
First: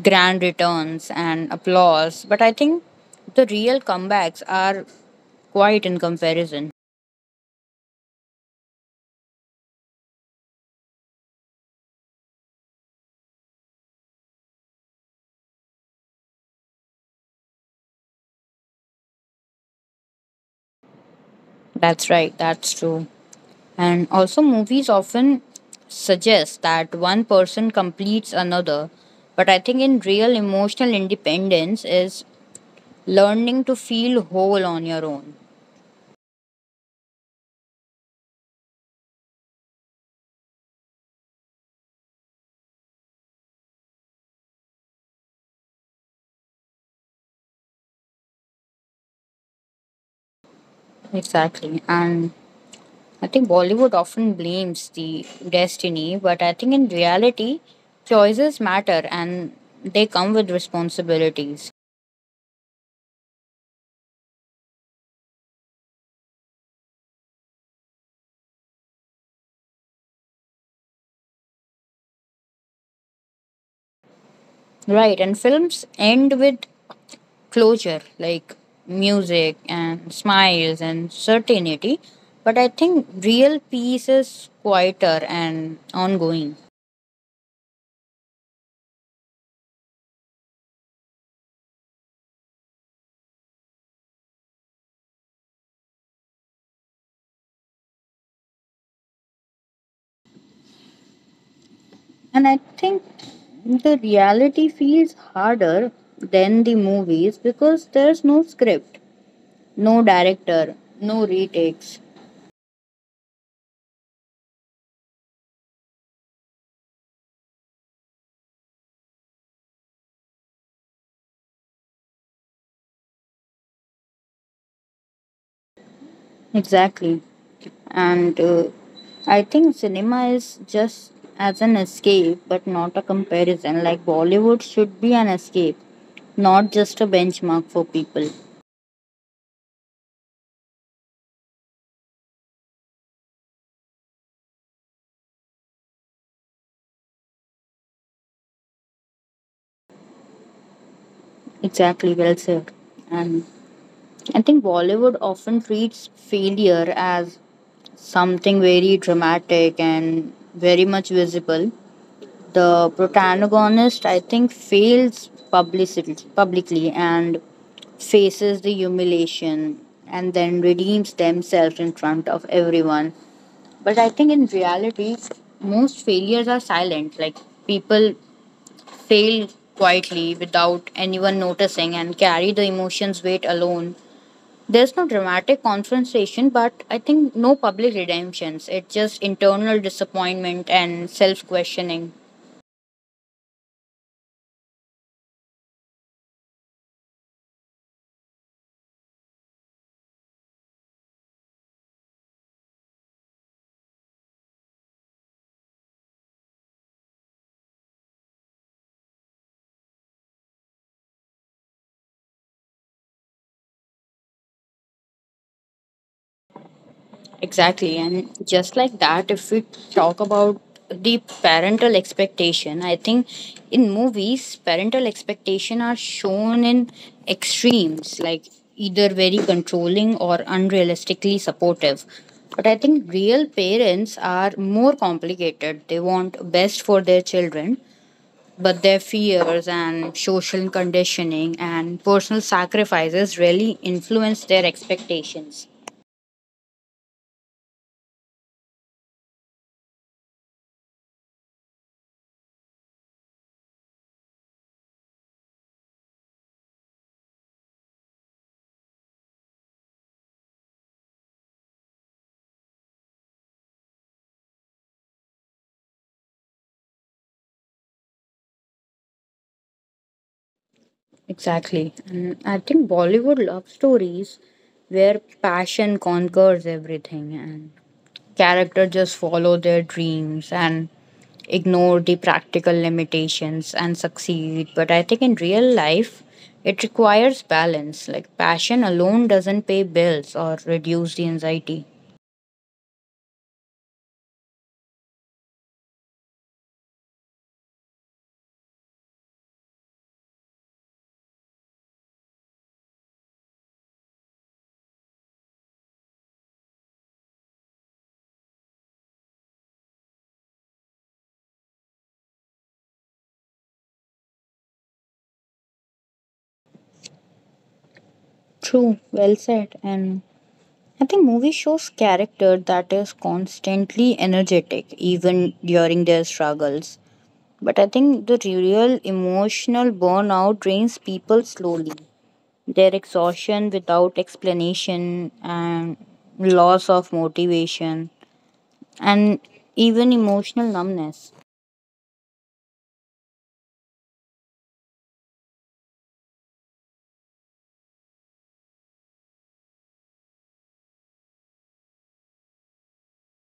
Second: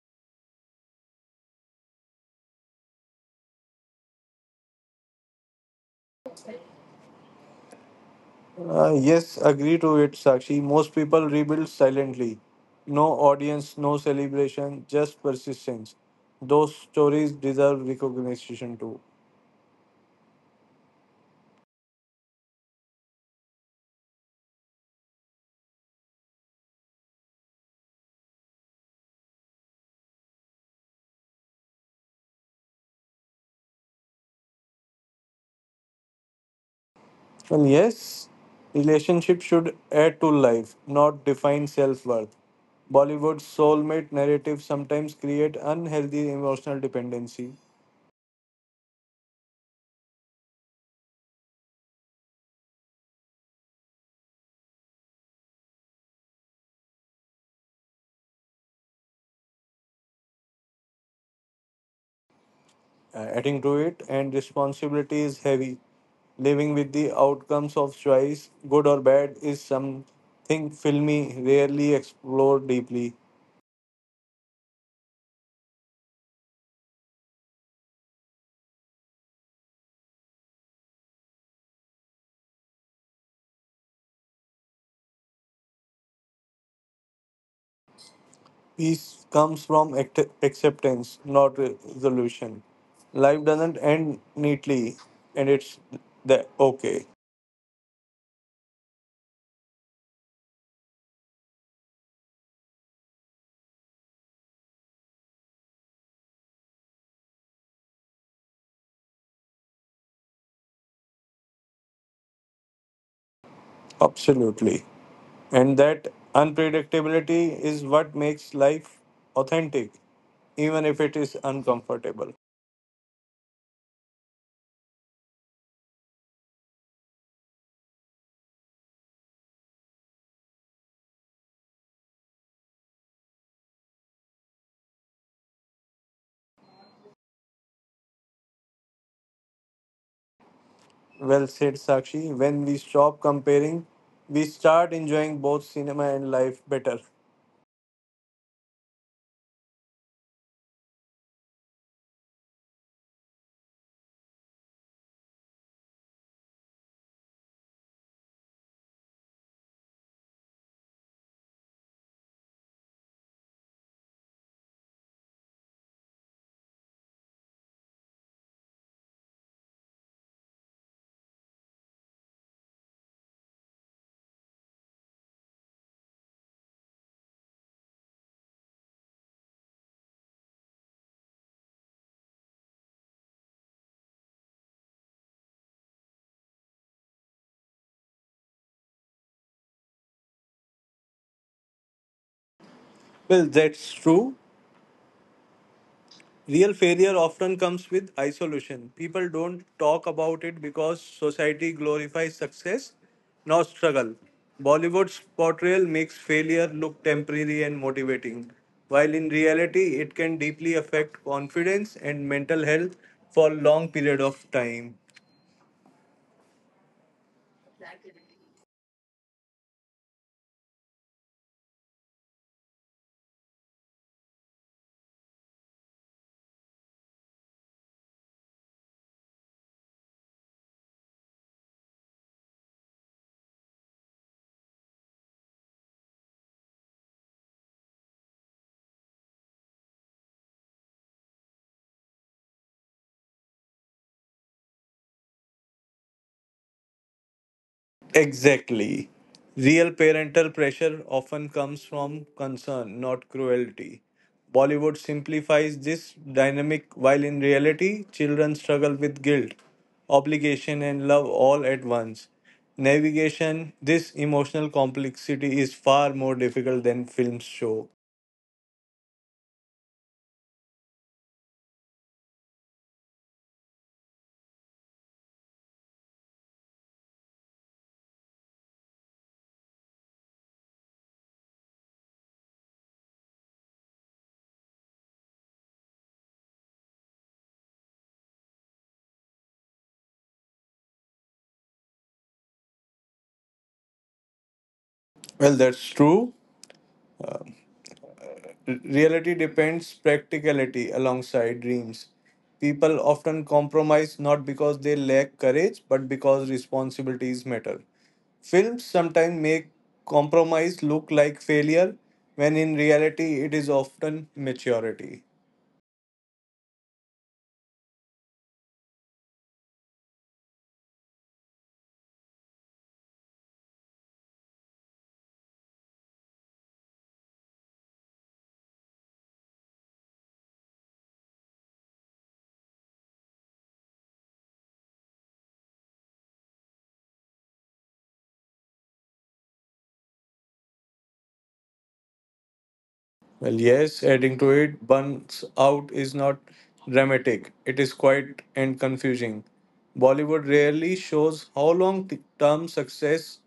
B: grand returns and applause. But I think the real comebacks are quite in comparison.
A: Yes, agree to it, Sakshi. Most people rebuild silently. No audience, no celebration, just persistence. Those stories deserve recognition too.
B: That's right. That's true. And also, movies often suggest that one person completes another. But I think in real, emotional independence is learning to feel whole on your own.
A: Well, yes, relationship should add to life, not define self-worth. Bollywood's soulmate narrative sometimes create unhealthy emotional dependency.
B: Exactly. And I think Bollywood often blames the destiny, but I think in reality, choices matter and they come with responsibilities.
A: Adding to it, and responsibility is heavy. Living with the outcomes of choice, good or bad, is something filmy rarely explored deeply.
B: Right. And films end with closure, like music and smiles and certainty. But I think real peace is quieter and ongoing.
A: Peace comes from acceptance, not resolution. Life doesn't end neatly, and it's the okay.
B: And I think the reality feels harder than the movies, because there's no script, no director, no retakes.
A: Absolutely. And that unpredictability is what makes life authentic, even if it is uncomfortable.
B: Exactly. And I think cinema is just as an escape, but not a comparison. Like Bollywood should be an escape, not just a benchmark for people.
A: Well said, Sakshi. When we stop comparing, we start enjoying both cinema and life better.
B: Exactly, well said. And I think Bollywood often treats failure as something very dramatic and very much visible. The protagonist, I think, fails publicity, publicly, and faces the humiliation and then redeems themselves in front of everyone. But I think in reality, most failures are silent. Like people fail quietly without anyone noticing and carry the emotions weight alone. There's no dramatic confrontation, but I think no public redemptions. It's just internal disappointment and self questioning.
A: Well, that's true. Real failure often comes with isolation. People don't talk about it because society glorifies success, not struggle. Bollywood's portrayal makes failure look temporary and motivating, while in reality, it can deeply affect confidence and mental health for long period of time.
B: Exactly. And just like that, if we talk about the parental expectation, I think in movies, parental expectation are shown in extremes, like either very controlling or unrealistically supportive. But I think real parents are more complicated. They want best for their children, but their fears and social conditioning and personal sacrifices really influence their expectations.
A: Exactly. Real parental pressure often comes from concern, not cruelty. Bollywood simplifies this dynamic while in reality, children struggle with guilt, obligation, and love all at once. Navigation, this emotional complexity is far more difficult than films show.
B: Exactly. And I think Bollywood love stories where passion conquers everything and character just follow their dreams and ignore the practical limitations and succeed. But I think in real life, it requires balance. Like passion alone doesn't pay bills or reduce the anxiety.
A: Well, that's true. Reality depends practicality alongside dreams. People often compromise not because they lack courage, but because responsibilities matter. Films sometimes make compromise look like failure, when in reality, it is often maturity.
B: True, well said. And I think movie shows character that is constantly energetic even during their struggles. But I think the real emotional burnout drains people slowly. Their exhaustion without explanation and loss of motivation and even emotional numbness.
A: Well, yes, adding to it, Buns Out is not dramatic. It is quite and confusing. Bollywood rarely shows how long term success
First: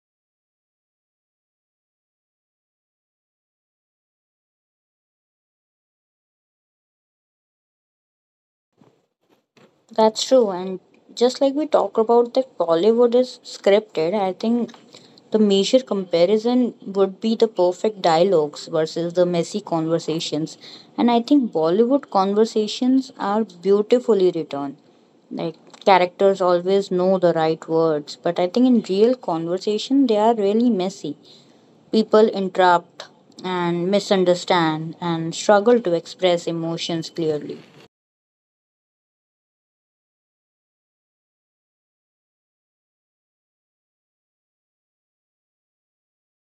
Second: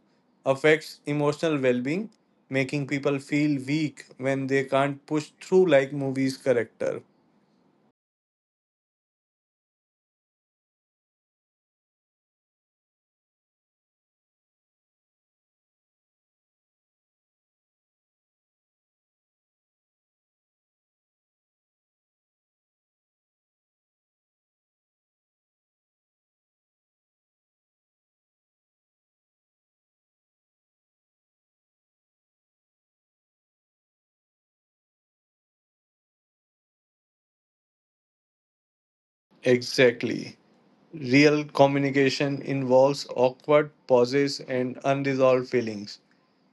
A: affects emotional well being, making people feel weak when they can't push through like movies' character.
B: That's true. And just like we talk about that Bollywood is scripted, I think the major comparison would be the perfect dialogues versus the messy conversations. And I think Bollywood conversations are beautifully written. Like characters always know the right words, but I think in real conversation they are really messy. People interrupt and misunderstand and struggle to express emotions clearly.
A: Exactly. Real communication involves awkward pauses and unresolved feelings.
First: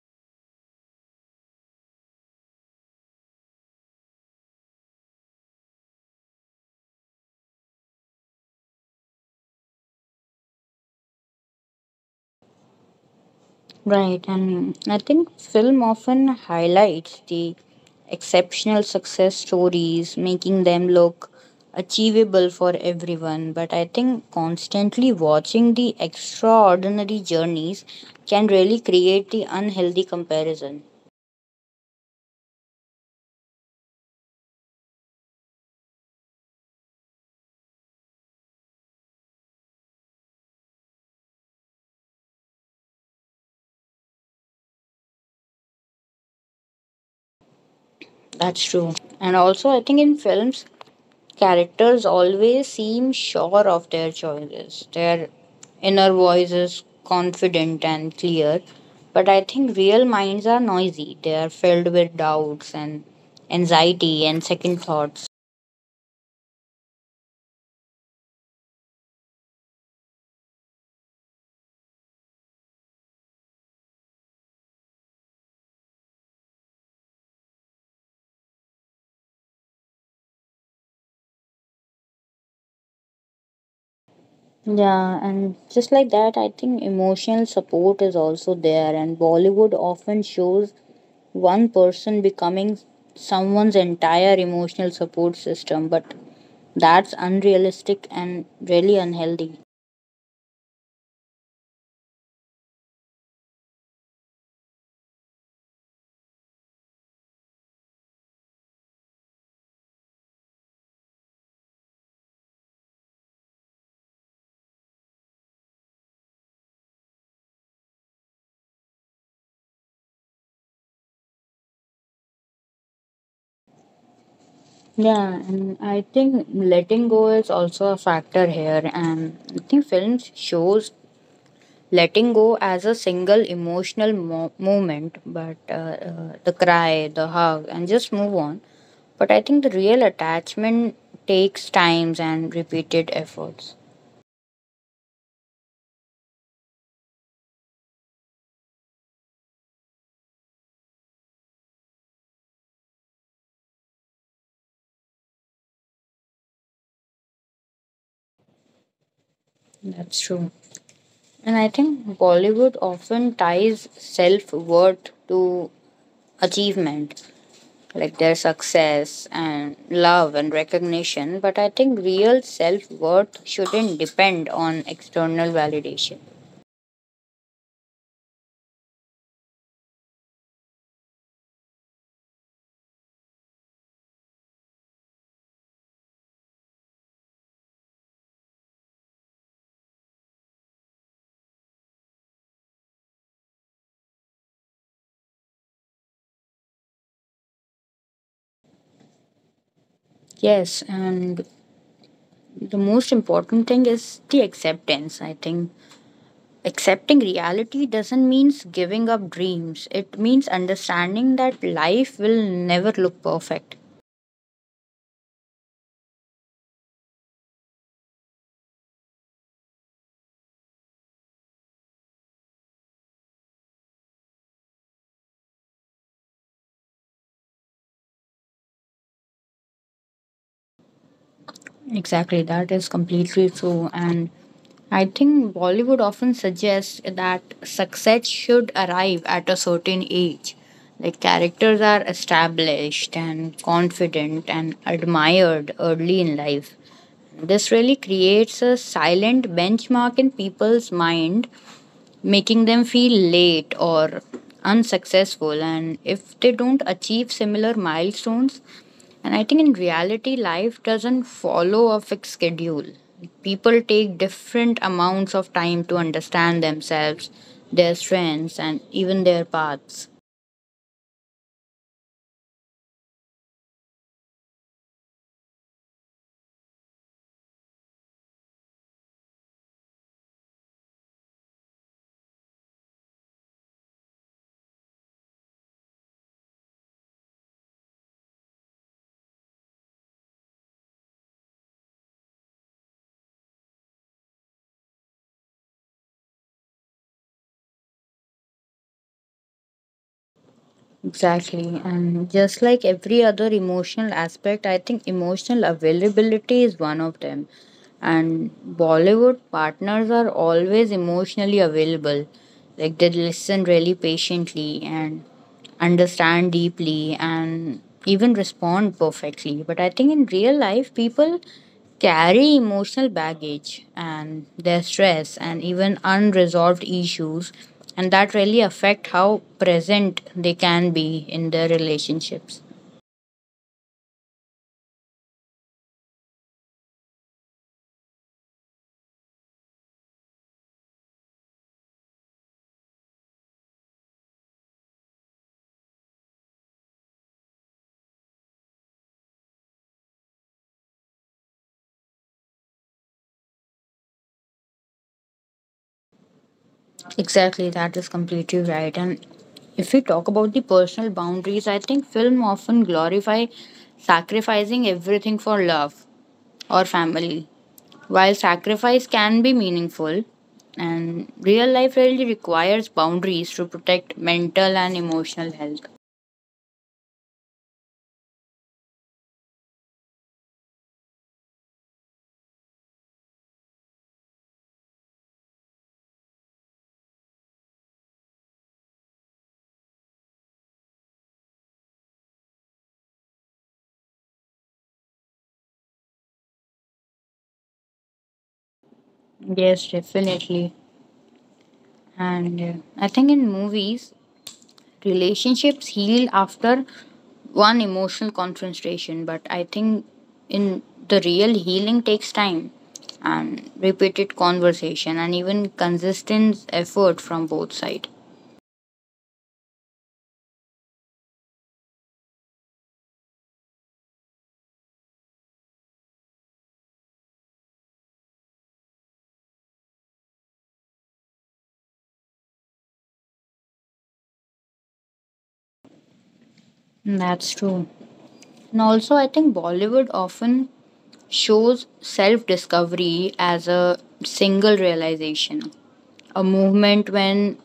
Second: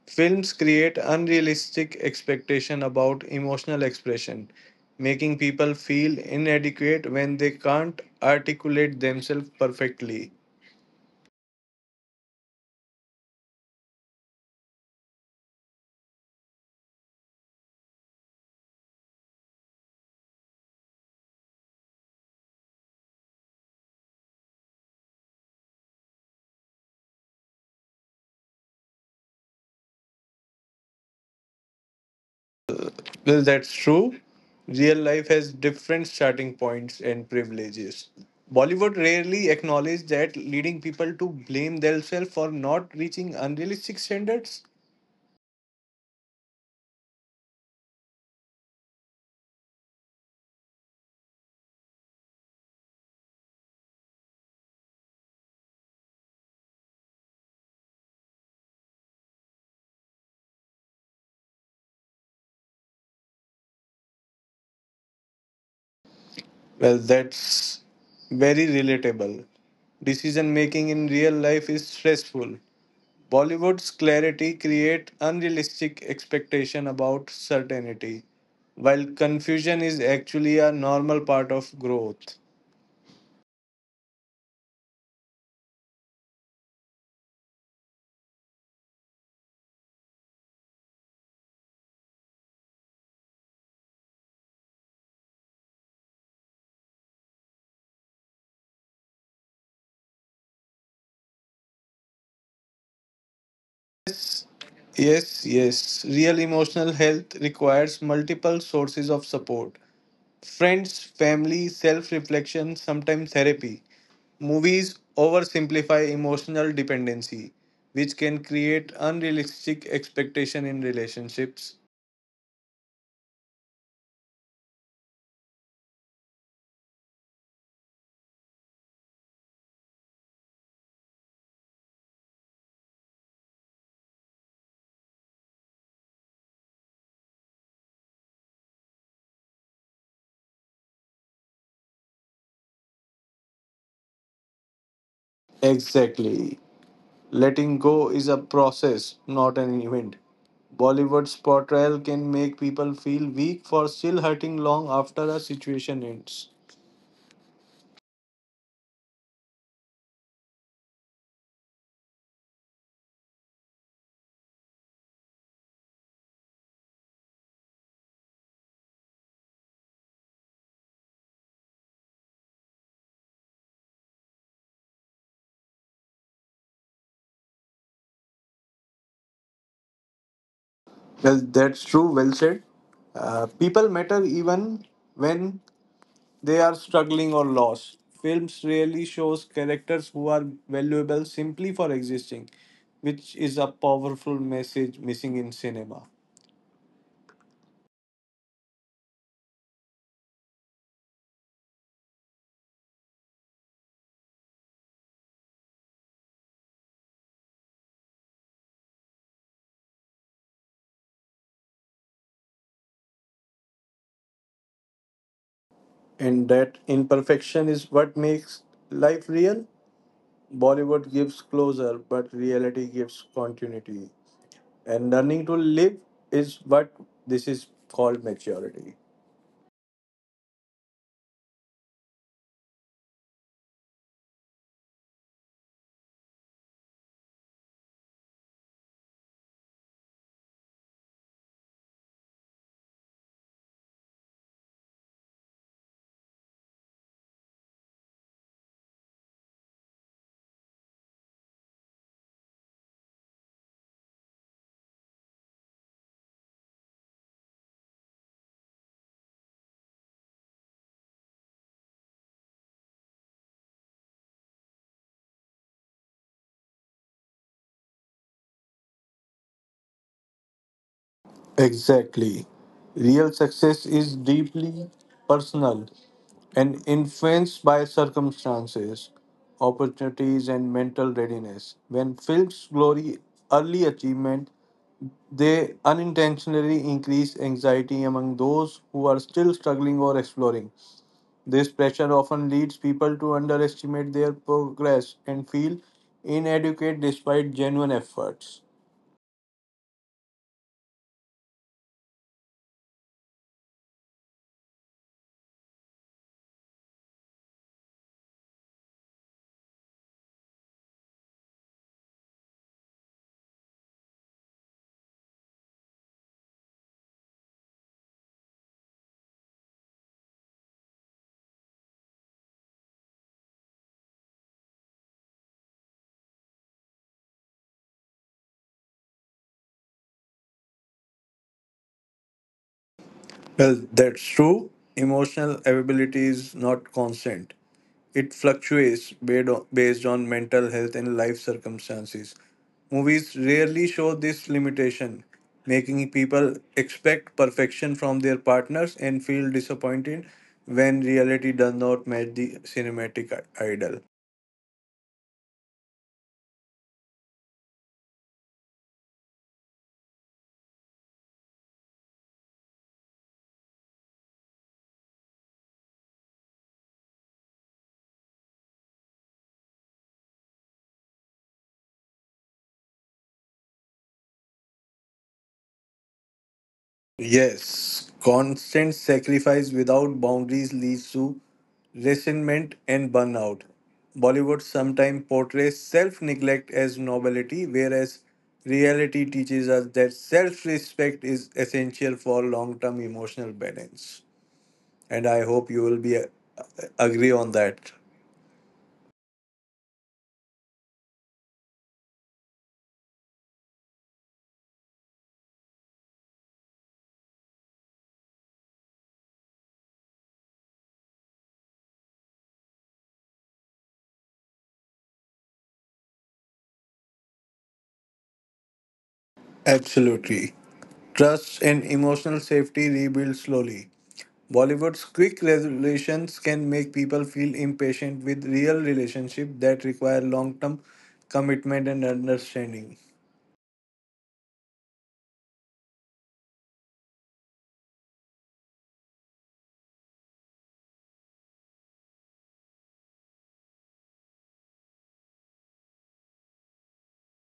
A: Films create unrealistic expectation about emotional expression, making people feel inadequate when they can't articulate themselves perfectly.
B: Right, and I think film often highlights the exceptional success stories, making them look achievable for everyone. But I think constantly watching the extraordinary journeys can really create the unhealthy comparison.
A: Well, that's true. Real life has different starting points and privileges. Bollywood rarely acknowledges that, leading people to blame themselves for not reaching unrealistic standards.
B: That's true. And also, I think in films, characters always seem sure of their choices. Their inner voice is confident and clear, but I think real minds are noisy. They are filled with doubts and anxiety and second thoughts.
A: Well, that's very relatable. Decision making in real life is stressful, Bollywood's clarity create unrealistic expectation about certainty, while confusion is actually a normal part of growth.
B: Yeah, and just like that, I think emotional support is also there, and Bollywood often shows one person becoming someone's entire emotional support system, but that's unrealistic and really unhealthy.
A: Yes, yes, yes. Real emotional health requires multiple sources of support. Friends, family, self reflection, sometimes therapy. Movies oversimplify emotional dependency, which can create unrealistic expectation in relationships.
B: Yeah, and I think letting go is also a factor here. And I think films shows letting go as a single emotional moment, but the cry, the hug, and just move on. But I think the real attachment takes times and repeated efforts.
A: Exactly. Letting go is a process, not an event. Bollywood's portrayal can make people feel weak for still hurting long after a situation ends.
B: That's true. And I think Bollywood often ties self worth to achievement, like their success and love and recognition. But I think real self worth shouldn't depend on external validation.
A: Well, that's true, well said. People matter even when they are struggling or lost. Films really shows characters who are valuable simply for existing, which is a powerful message missing in cinema.
B: Yes, and the most important thing is the acceptance. I think accepting reality doesn't mean giving up dreams, it means understanding that life will never look perfect.
A: And that imperfection is what makes life real. Bollywood gives closure, but reality gives continuity. And learning to live is what this is called maturity.
B: Exactly, that is completely true. And I think Bollywood often suggests that success should arrive at a certain age. Like characters are established and confident and admired early in life. This really creates a silent benchmark in people's mind, making them feel late or unsuccessful. And if they don't achieve similar milestones, and I think in reality, life doesn't follow a fixed schedule. People take different amounts of time to understand themselves, their strengths, and even their paths.
A: Exactly. Real success is deeply personal and influenced by circumstances, opportunities, and mental readiness. When films glory early achievement, they unintentionally increase anxiety among those who are still struggling or exploring. This pressure often leads people to underestimate their progress and feel inadequate despite genuine efforts.
B: Exactly. And just like every other emotional aspect, I think emotional availability is one of them. And Bollywood partners are always emotionally available, like they listen really patiently and understand deeply and even respond perfectly. But I think in real life, people carry emotional baggage and their stress and even unresolved issues, and that really affect how present they can be in their relationships.
A: Well, that's true. Emotional availability is not constant. It fluctuates based on, based on mental health and life circumstances. Movies rarely show this limitation, making people expect perfection from their partners and feel disappointed when reality does not match the cinematic ideal.
B: Exactly, that is completely right. And if we talk about the personal boundaries, I think film often glorify sacrificing everything for love or family. While sacrifice can be meaningful, and real life really requires boundaries to protect mental and emotional health.
A: Yes, constant sacrifice without boundaries leads to resentment and burnout. Bollywood sometimes portrays self neglect as nobility, whereas reality teaches us that self respect is essential for long term emotional balance. And I hope you will be agree on that.
B: Yes, definitely. And I think in movies, relationships heal after one emotional confrontation, but I think in the real, healing takes time and repeated conversation and even consistent effort from both sides.
A: Absolutely. Trust and emotional safety rebuild slowly. Bollywood's quick resolutions can make people feel impatient with real relationships that require long term commitment and understanding.
B: That's true. And also, I think Bollywood often shows self discovery as a single realization, a movement when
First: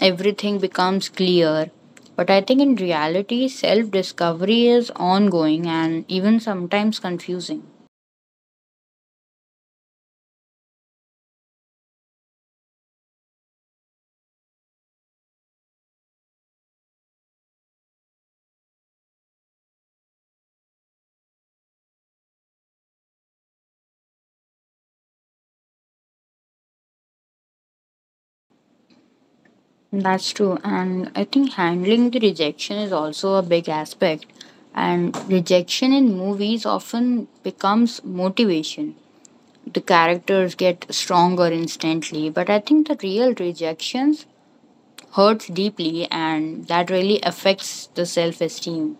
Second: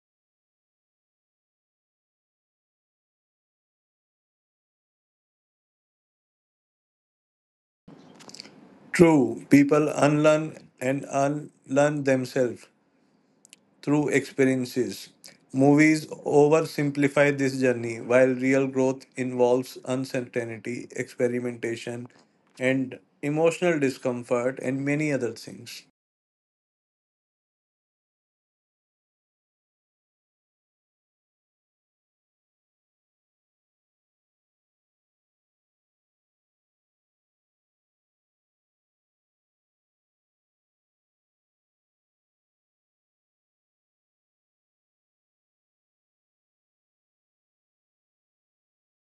B: everything becomes clear. But I think in reality, self discovery is ongoing and even sometimes confusing.
A: True, people unlearn and unlearn themselves through experiences. Movies oversimplify this journey, while real growth involves uncertainty, experimentation, and emotional discomfort, and many other things.
B: That's true. And I think handling the rejection is also a big aspect. And rejection in movies often becomes motivation. The characters get stronger instantly, but I think the real rejections hurts deeply and that really affects the self esteem.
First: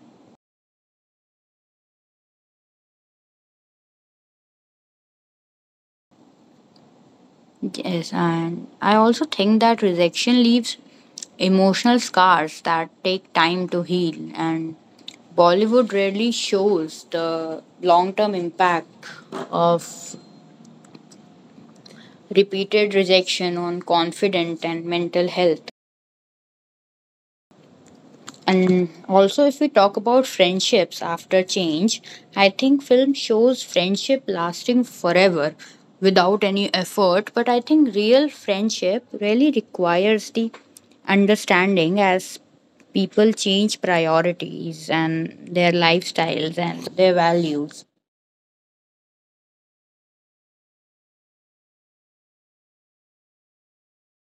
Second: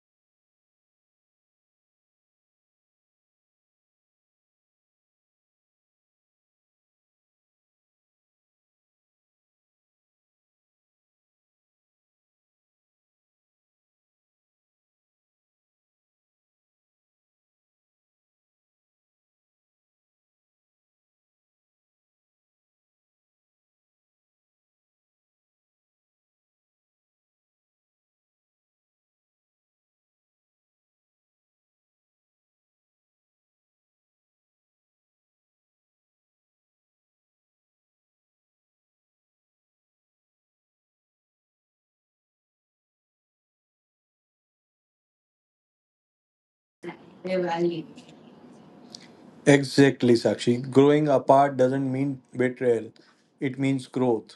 B: Yes, and I also think that rejection leaves emotional scars that take time to heal, and Bollywood rarely shows the long term impact of repeated rejection on confidence and mental health. And also, if we talk about friendships after change, I think film shows friendship lasting forever without any effort. But I think real friendship really requires the understanding as people change priorities and their lifestyles and their values.
A: Exactly, Sakshi. Growing apart doesn't mean betrayal, it means growth.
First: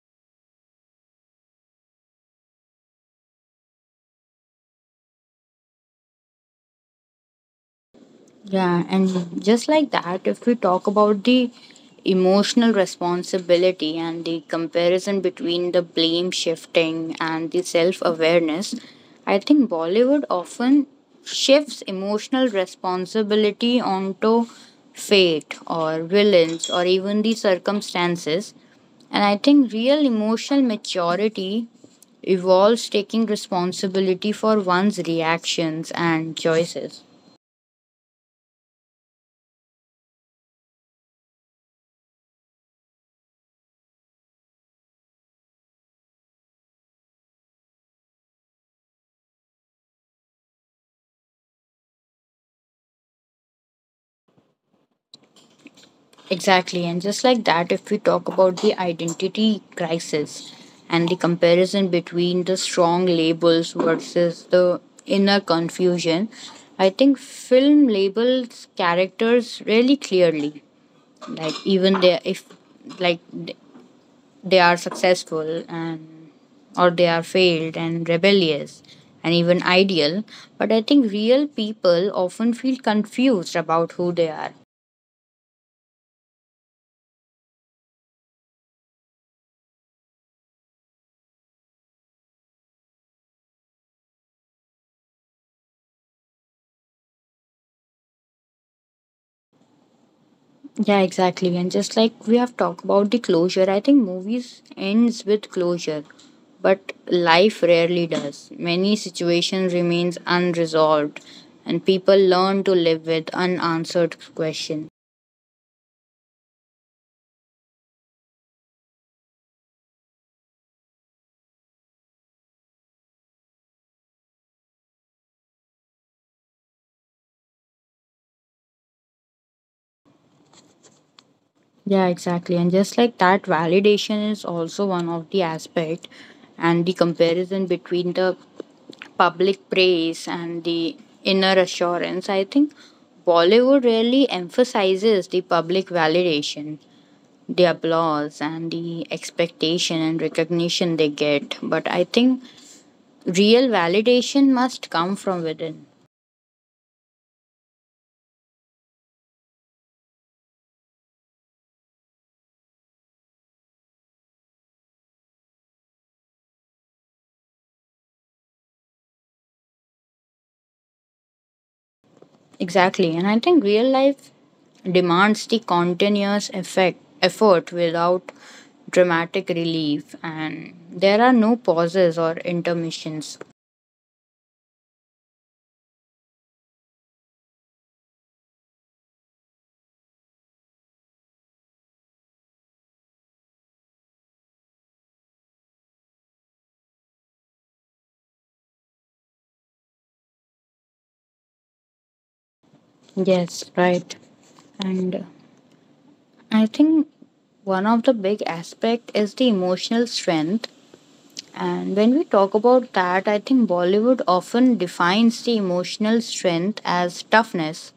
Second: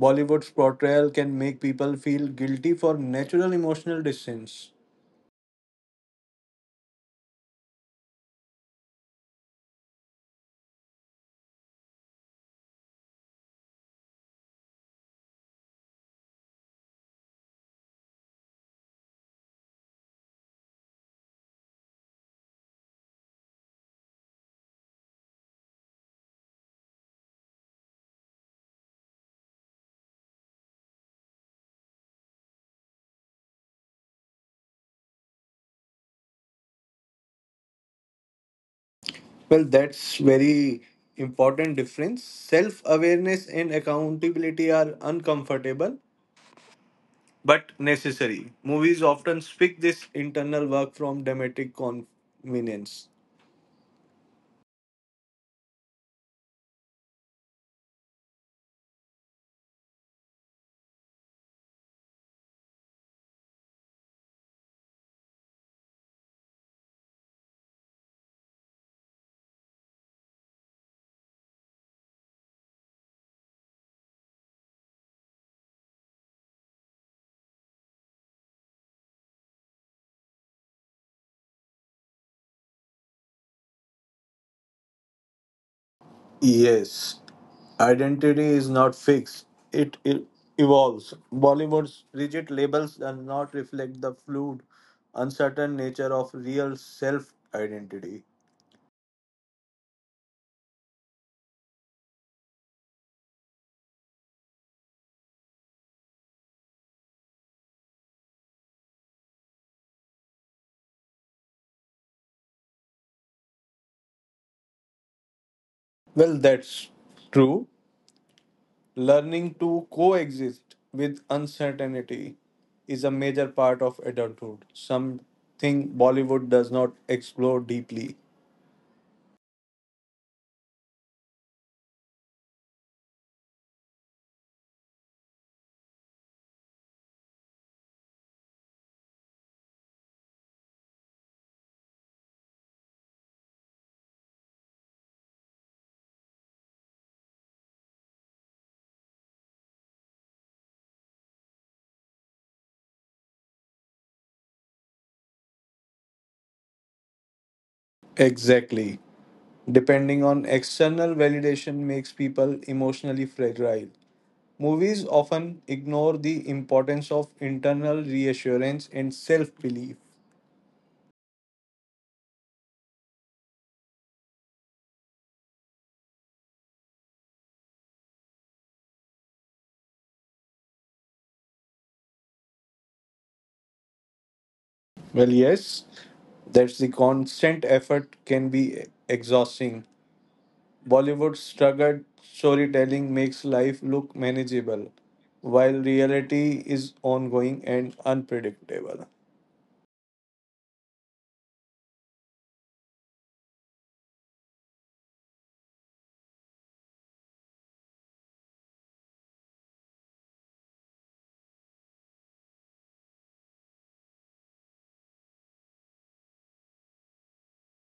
A: Bollywood's portrayal can make people feel guilty for natural emotional distance.
B: Yeah, and just like that, if we talk about the emotional responsibility and the comparison between the blame shifting and the self awareness, I think Bollywood often shifts emotional responsibility onto fate or villains or even the circumstances. And I think real emotional maturity involves taking responsibility for one's reactions and choices.
A: Well, that's very important difference. Self-awareness and accountability are uncomfortable but necessary. Movies often speak this internal work from dramatic convenience.
B: Exactly, and just like that, if we talk about the identity crisis and the comparison between the strong labels versus the inner confusion, I think film labels characters really clearly. Like even they, if like th- they are successful and or they are failed and rebellious and even ideal, but I think real people often feel confused about who they are.
A: Yes, identity is not fixed, it evolves. Bollywood's rigid labels do not reflect the fluid, uncertain nature of real self identity.
B: Yeah, exactly. And just like we have talked about the closure, I think movies ends with closure, but life rarely does. Many situations remains unresolved and people learn to live with unanswered question.
A: Well, that's true. Learning to coexist with uncertainty is a major part of adulthood, something Bollywood does not explore deeply.
B: Yeah, exactly. And just like that, validation is also one of the aspect and the comparison between the public praise and the inner assurance. I think Bollywood really emphasizes the public validation, the applause and the expectation and recognition they get. But I think real validation must come from within.
A: Exactly. Depending on external validation makes people emotionally fragile. Movies often ignore the importance of internal reassurance and self belief.
B: Exactly. And I think real life demands the effort without dramatic relief. And there are no pauses or intermissions.
A: Well, yes, that's the constant effort can be exhausting. Bollywood's struggled storytelling makes life look manageable, while reality is ongoing and unpredictable.
B: Yes, right. And I think one of the big aspect is the emotional strength. And when we talk about that, I think Bollywood often defines the emotional strength as toughness.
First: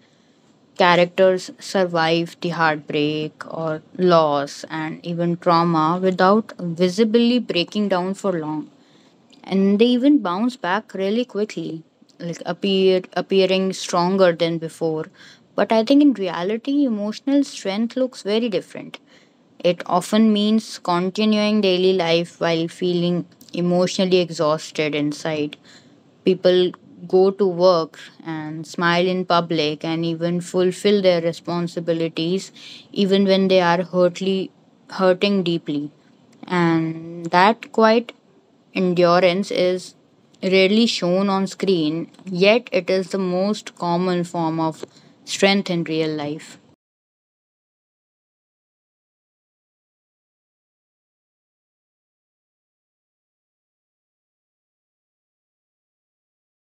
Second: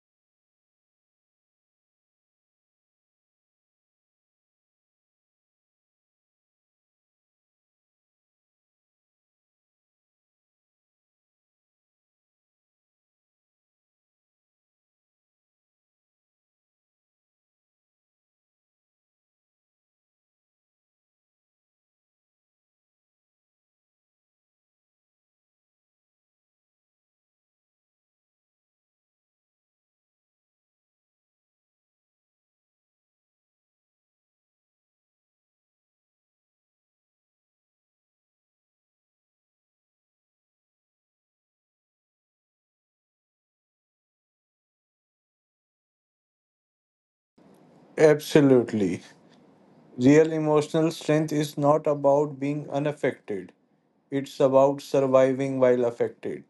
B: Characters survive the heartbreak or loss and even trauma without visibly breaking down for long, and they even bounce back really quickly, like appearing stronger than before. But I think in reality, emotional strength looks very different. It often means continuing daily life while feeling emotionally exhausted inside. People go to work and smile in public and even fulfill their responsibilities even when they are hurtly hurting deeply. And that quite endurance is rarely shown on screen, yet it is the most common form of strength in real life.
A: Absolutely. Real emotional strength is not about being unaffected, it's about surviving while affected.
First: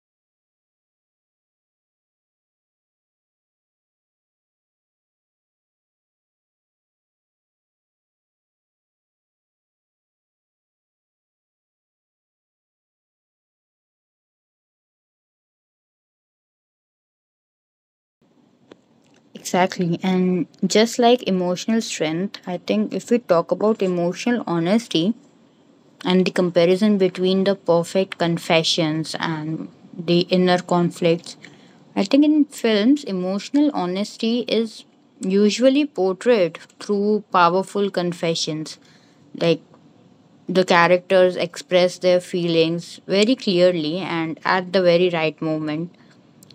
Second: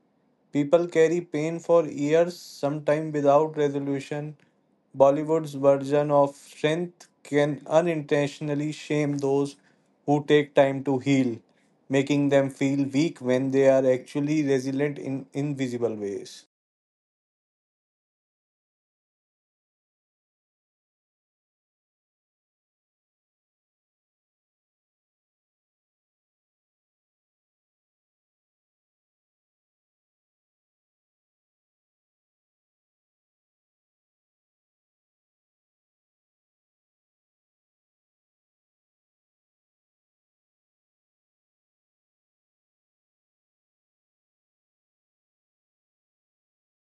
A: People carry pain for years, sometimes without resolution. Bollywood's version of strength can unintentionally shame those who take time to heal, making them feel weak when they are actually resilient in invisible ways.
B: Exactly. And just like emotional strength, I think if we talk about emotional honesty and the comparison between the perfect confessions and the inner conflicts, I think in films, emotional honesty is usually portrayed through powerful confessions. Like, the characters express their feelings very clearly and at the very right moment,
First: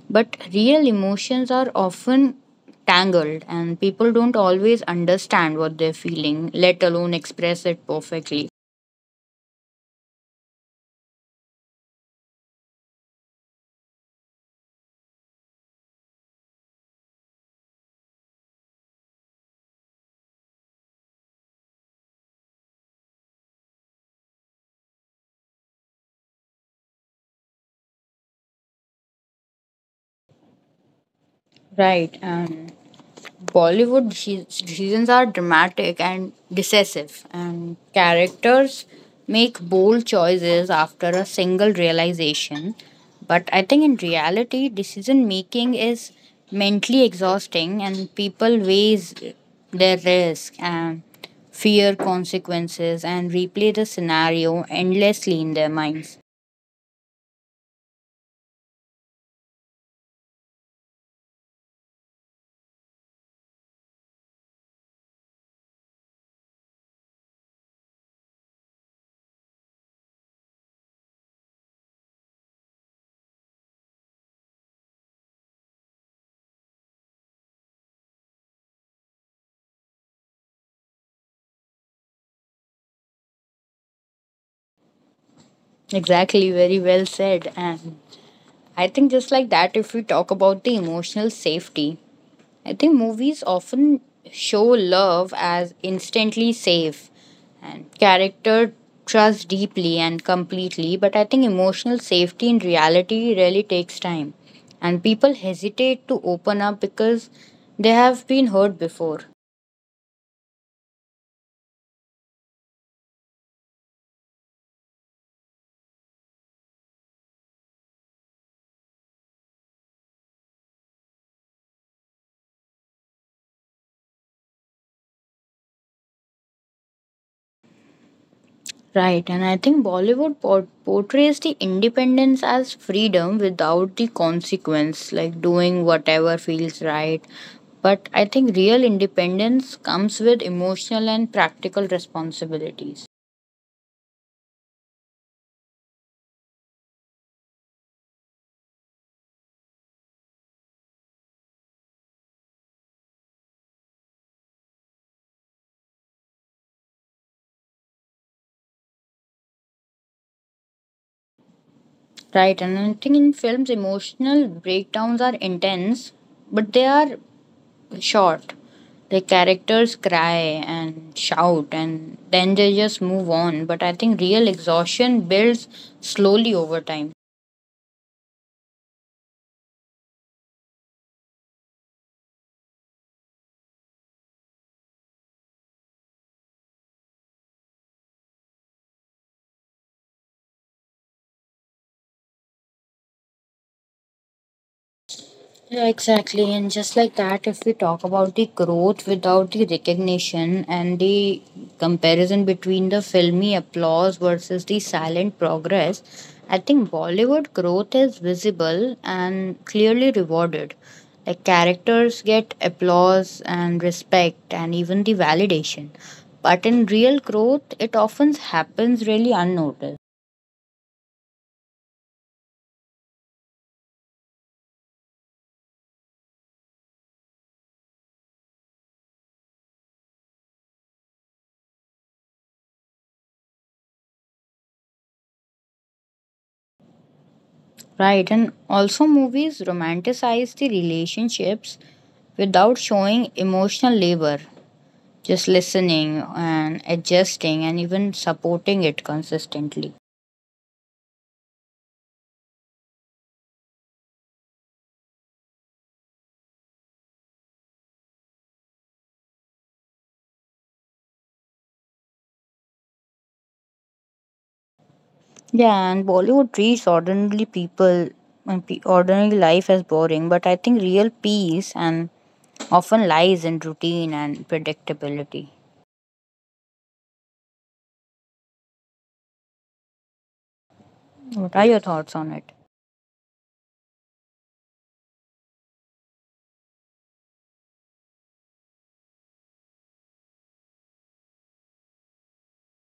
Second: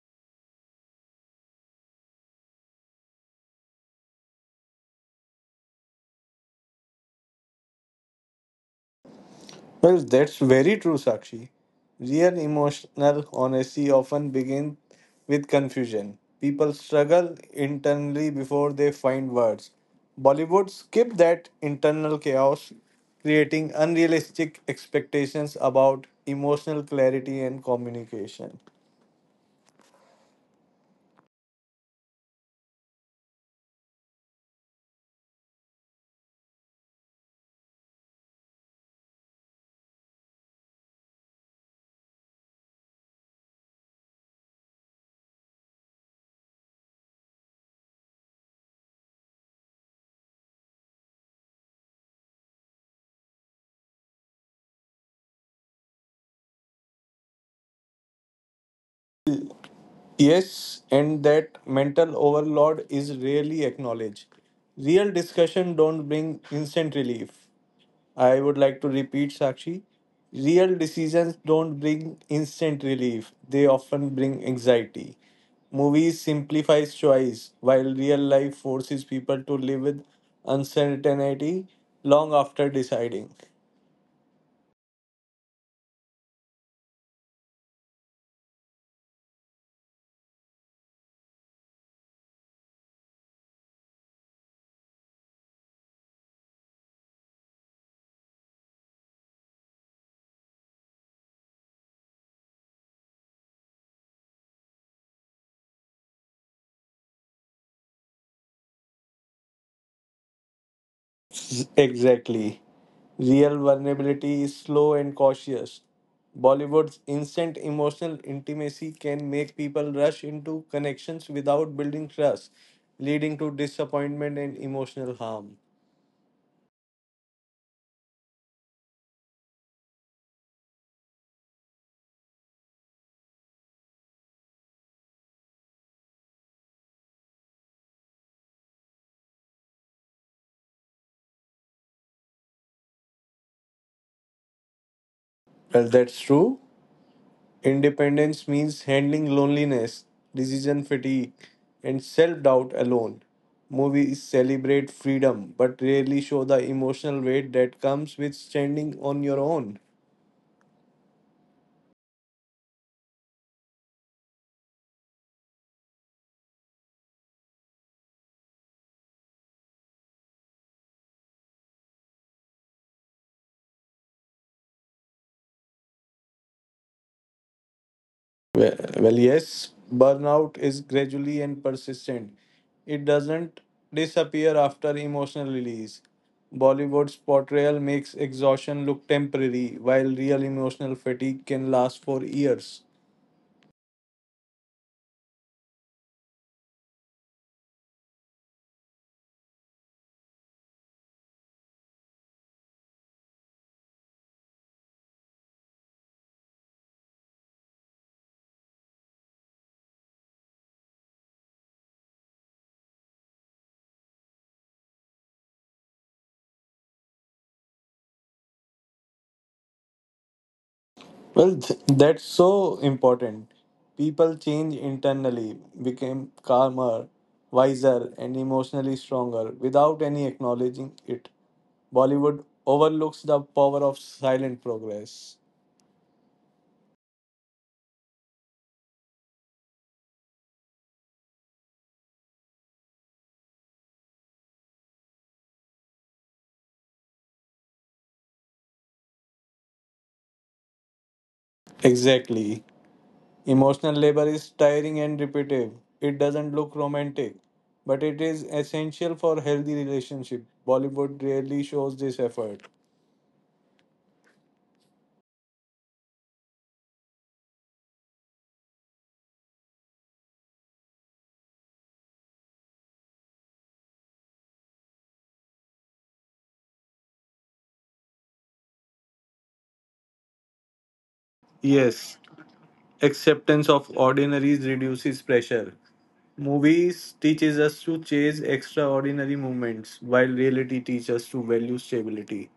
B: but real emotions are often tangled and people don't always understand what they're feeling, let alone express it perfectly.
A: Well, that's very true, Sakshi. Real emotional honesty often begins with confusion. People struggle internally before they find words. Bollywood skipped that internal chaos, creating unrealistic expectations about emotional clarity and communication.
B: Right, and seasons are dramatic and decisive, and characters make bold choices after a single realization. But I think in reality, decision making is mentally exhausting, and people weighs their risk and fear consequences and replay the scenario endlessly in their minds.
A: Yes, and that mental overload is rarely acknowledged. Real discussion don't bring instant relief. I would like to repeat, Sakshi. Real decisions don't bring instant relief, they often bring anxiety. Movies simplifies choice, while real life forces people to live with uncertainty long after deciding.
B: Exactly, very well said. And I think just like that, if we talk about the emotional safety, I think movies often show love as instantly safe and character trust deeply and completely, but I think emotional safety in reality really takes time. And people hesitate to open up because they have been hurt before.
A: Exactly. Real vulnerability is slow and cautious. Bollywood's instant emotional intimacy can make people rush into connections without building trust, leading to disappointment and emotional harm.
B: Right, and I think portrays the independence as freedom without the consequence, like doing whatever feels right. But I think real independence comes with emotional and practical responsibilities.
A: Well, that's true. Independence means handling loneliness, decision fatigue, and self doubt alone. Movies celebrate freedom but rarely show the emotional weight that comes with standing on your own.
B: Right, and I think in films, emotional breakdowns are intense, but they are short. The characters cry and shout, and then they just move on. But I think real exhaustion builds slowly over time.
A: Well, yes, burnout is gradually and persistent. It doesn't disappear after emotional release. Bollywood's portrayal makes exhaustion look temporary, while real emotional fatigue can last for years.
B: Yeah, exactly. And just like that, if we talk about the growth without the recognition and the comparison between the filmy applause versus the silent progress, I think Bollywood growth is visible and clearly rewarded. Like, characters get applause and respect and even the validation. But in real growth, it often happens really unnoticed.
A: Well, that's so important. People change internally, became calmer, wiser, and emotionally stronger without any acknowledging it. Bollywood overlooks the power of silent progress.
B: Right, and also movies romanticize the relationships without showing emotional labor, just listening and adjusting and even supporting it consistently.
A: Exactly. Emotional labor is tiring and repetitive. It doesn't look romantic, but it is essential for healthy relationship. Bollywood rarely shows this effort.
B: Yeah, and Bollywood treats ordinary people and ordinary life as boring, but I think real peace and often lies in routine and predictability. What are your thoughts on
A: Yes,
B: it?
A: acceptance of ordinaries reduces pressure. Movies teaches us to chase extraordinary moments, while reality teaches us to value stability.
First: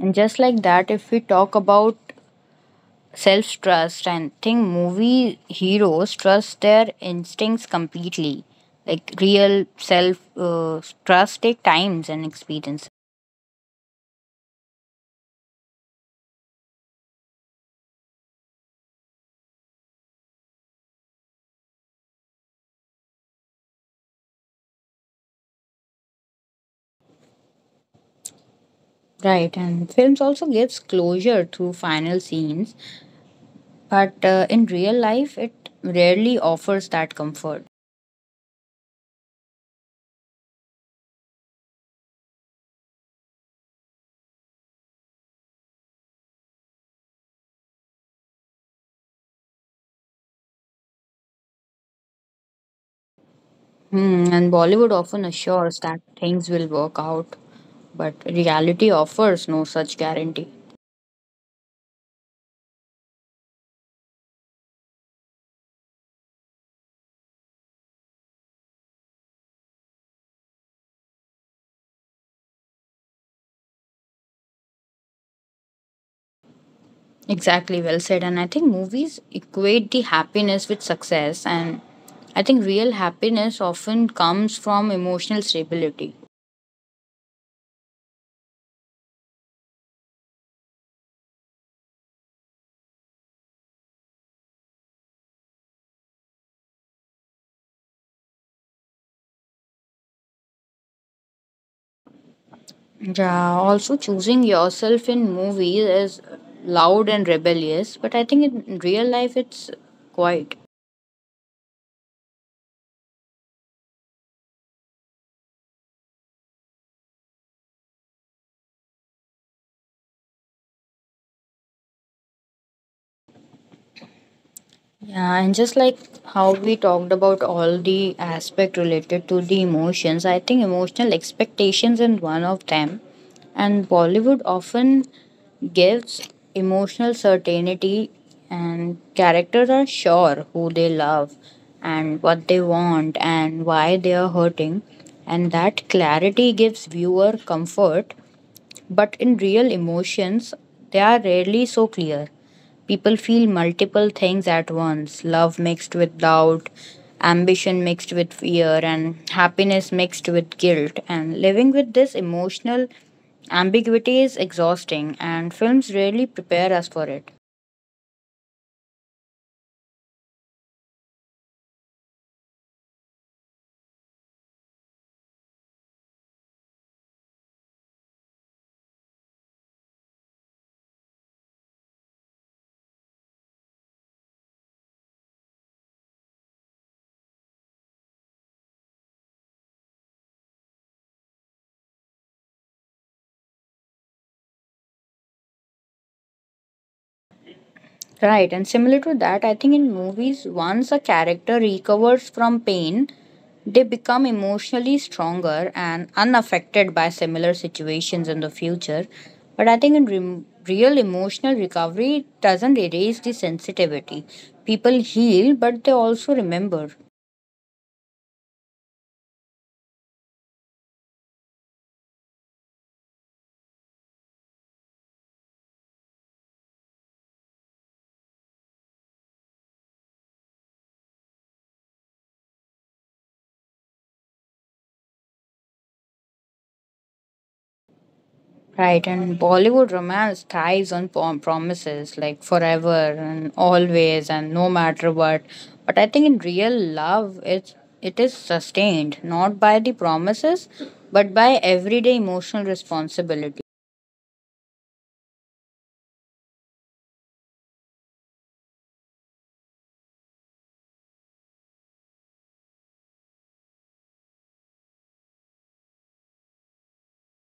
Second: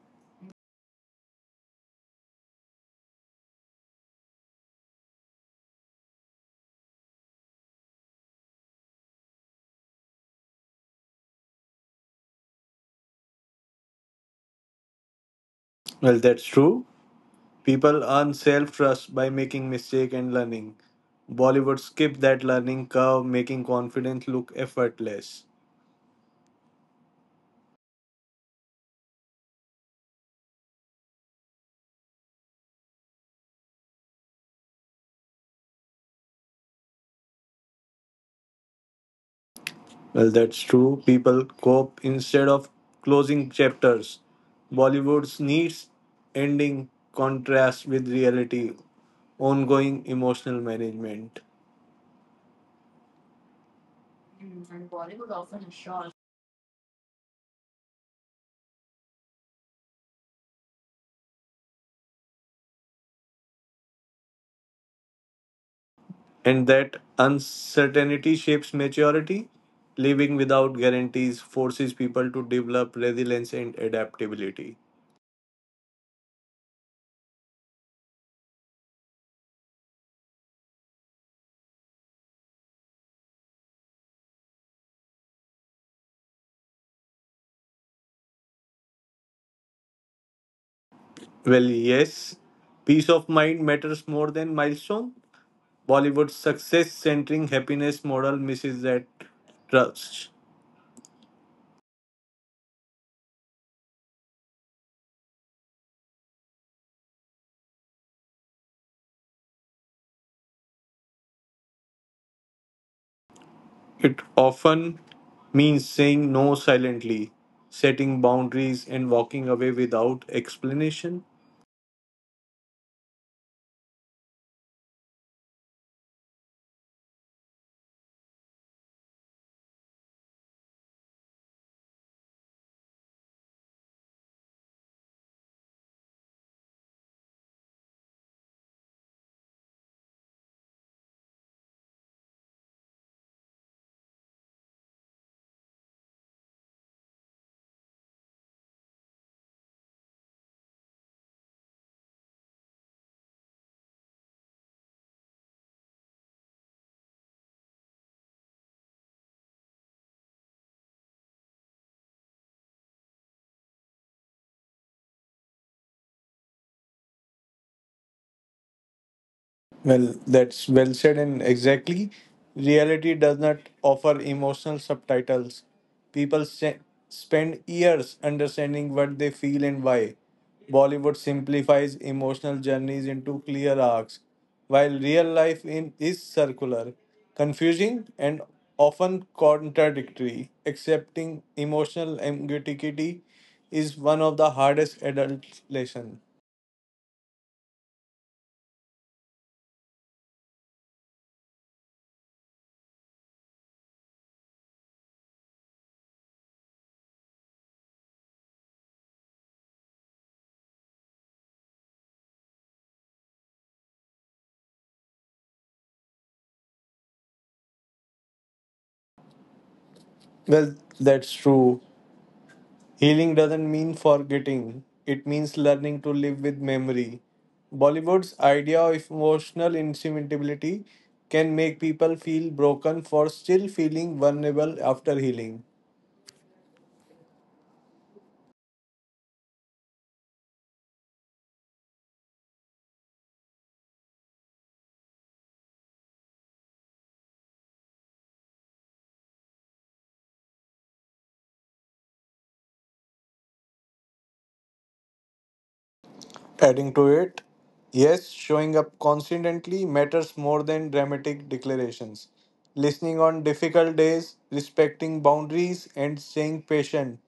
B: And just like that, if we talk about self trust and think movie heroes trust their instincts completely, like real self trust take times and experience.
A: Well, that's true. People earn self-trust by making mistake and learning. Bollywood skipped that learning curve, making confidence look effortless.
B: Right, and films also gives closure through final scenes, but in real life it rarely offers that comfort.
A: Well, that's true. People cope instead of closing chapters. Bollywood's needs ending contrast with reality, ongoing emotional management.
B: Hmm, and Bollywood often assures that things will work out, but reality offers no such guarantee.
A: And that uncertainty shapes maturity. Living without guarantees forces people to develop resilience and adaptability.
B: Exactly, well said. And I think movies equate the happiness with success. And I think real happiness often comes from emotional stability.
A: Well, yes, peace of mind matters more than milestone. Bollywood's success centering happiness model misses that trust.
B: Yeah, also choosing yourself in movies is loud and rebellious, but I think in real life it's quiet.
A: It often means saying no silently, setting boundaries, and walking away without explanation.
B: Yeah, and just like how we talked about all the aspect related to the emotions, I think emotional expectations is one of them. And Bollywood often gives emotional certainty, and characters are sure who they love and what they want and why they are hurting, and that clarity gives viewer comfort. But in real emotions, they are rarely so clear. People feel multiple things at once: love mixed with doubt, ambition mixed with fear, and happiness mixed with guilt. And living with this emotional ambiguity is exhausting, and films rarely prepare us for it.
A: Well, that's well said, and exactly. Reality does not offer emotional subtitles. People spend years understanding what they feel and why. Bollywood simplifies emotional journeys into clear arcs, while real life in is circular, confusing, and often contradictory. Accepting emotional ambiguity is one of the hardest adult lessons.
B: Right, and similar to that, I think in movies, once a character recovers from pain, they become emotionally stronger and unaffected by similar situations in the future. But I think in rem real emotional recovery, it doesn't erase the sensitivity. People heal, but they also remember.
A: Well, that's true. Healing doesn't mean forgetting, it means learning to live with memory. Bollywood's idea of emotional insensitivity can make people feel broken for still feeling vulnerable after healing.
B: Right, and Bollywood romance thrives on promises like forever and always and no matter what. But I think in real love, it is sustained not by the promises, but by everyday emotional responsibility.
A: Adding to it, yes, showing up constantly matters more than dramatic declarations. Listening on difficult days, respecting boundaries, and staying patient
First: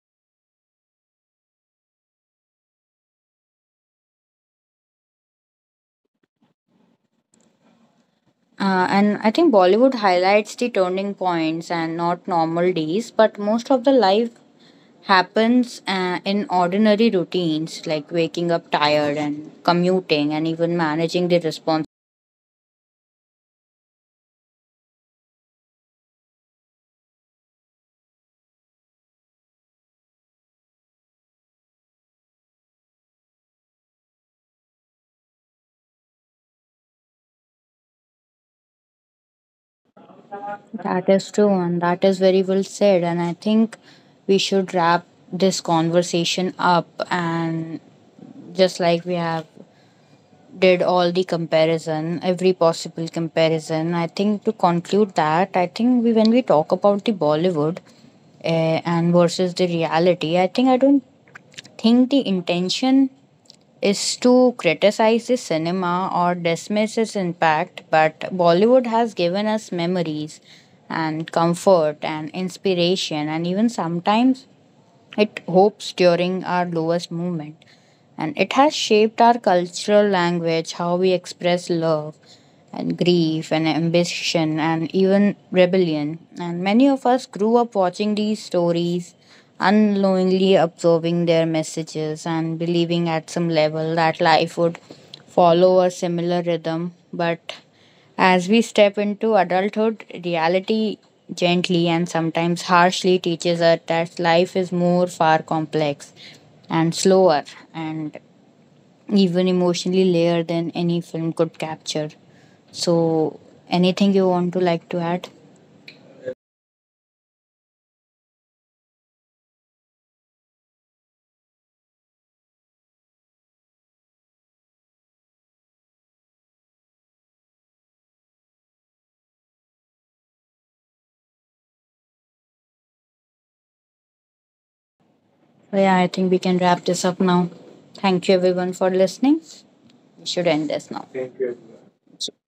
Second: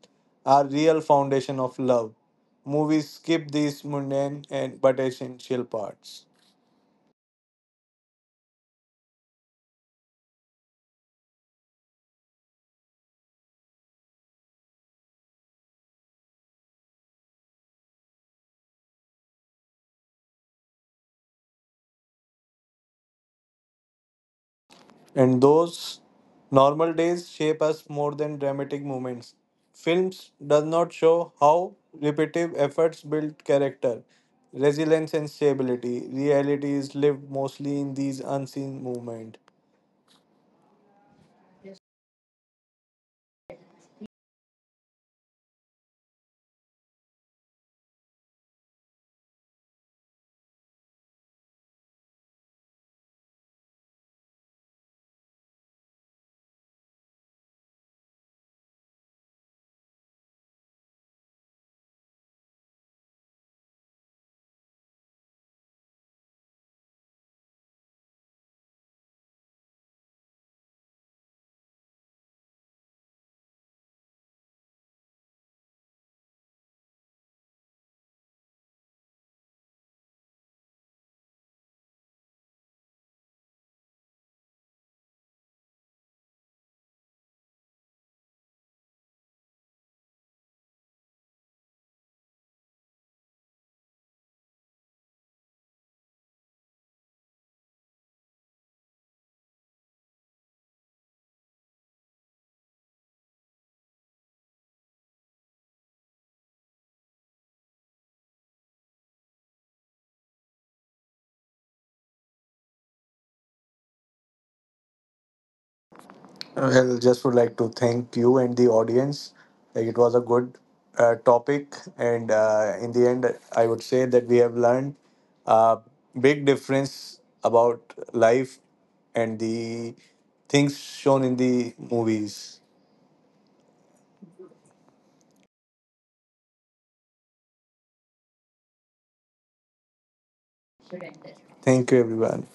A: are real foundation of love. Movies skip these mundane and but essential parts.
B: And I think Bollywood highlights the turning points and not normal days, but most of the life happens in ordinary routines, like waking up tired and commuting and even managing the responsibilities.
A: And those normal days shape us more than dramatic moments. Films does not show how repetitive efforts build character, resilience and stability. Reality is lived mostly in these unseen moments.
B: That is true, and that is very well said. And I think we should wrap this conversation up. And just like we have did all the comparison, every possible comparison, I think to conclude that, I think we when we talk about the Bollywood and versus the reality, I think I don't think the intention is to criticize the cinema or dismiss its impact, but Bollywood has given us memories and comfort and inspiration and even sometimes it hopes during our lowest moment, and it has shaped our cultural language, how we express love and grief and ambition and even rebellion. And many of us grew up watching these stories, unknowingly absorbing their messages and believing at some level that life would follow a similar rhythm, but as we step into adulthood, reality gently and sometimes harshly teaches us that life is more far complex and slower and even emotionally layered than any film could capture. So, anything you want to like to add?
A: Well, just would like to thank you and the audience. Like it was a good topic, and in the end, I would say that we have learned a big difference about life and the things shown in the movies.
B: Yeah, I think we can wrap this up now. Thank you everyone for listening. We should end this now.
A: Thank you, everyone.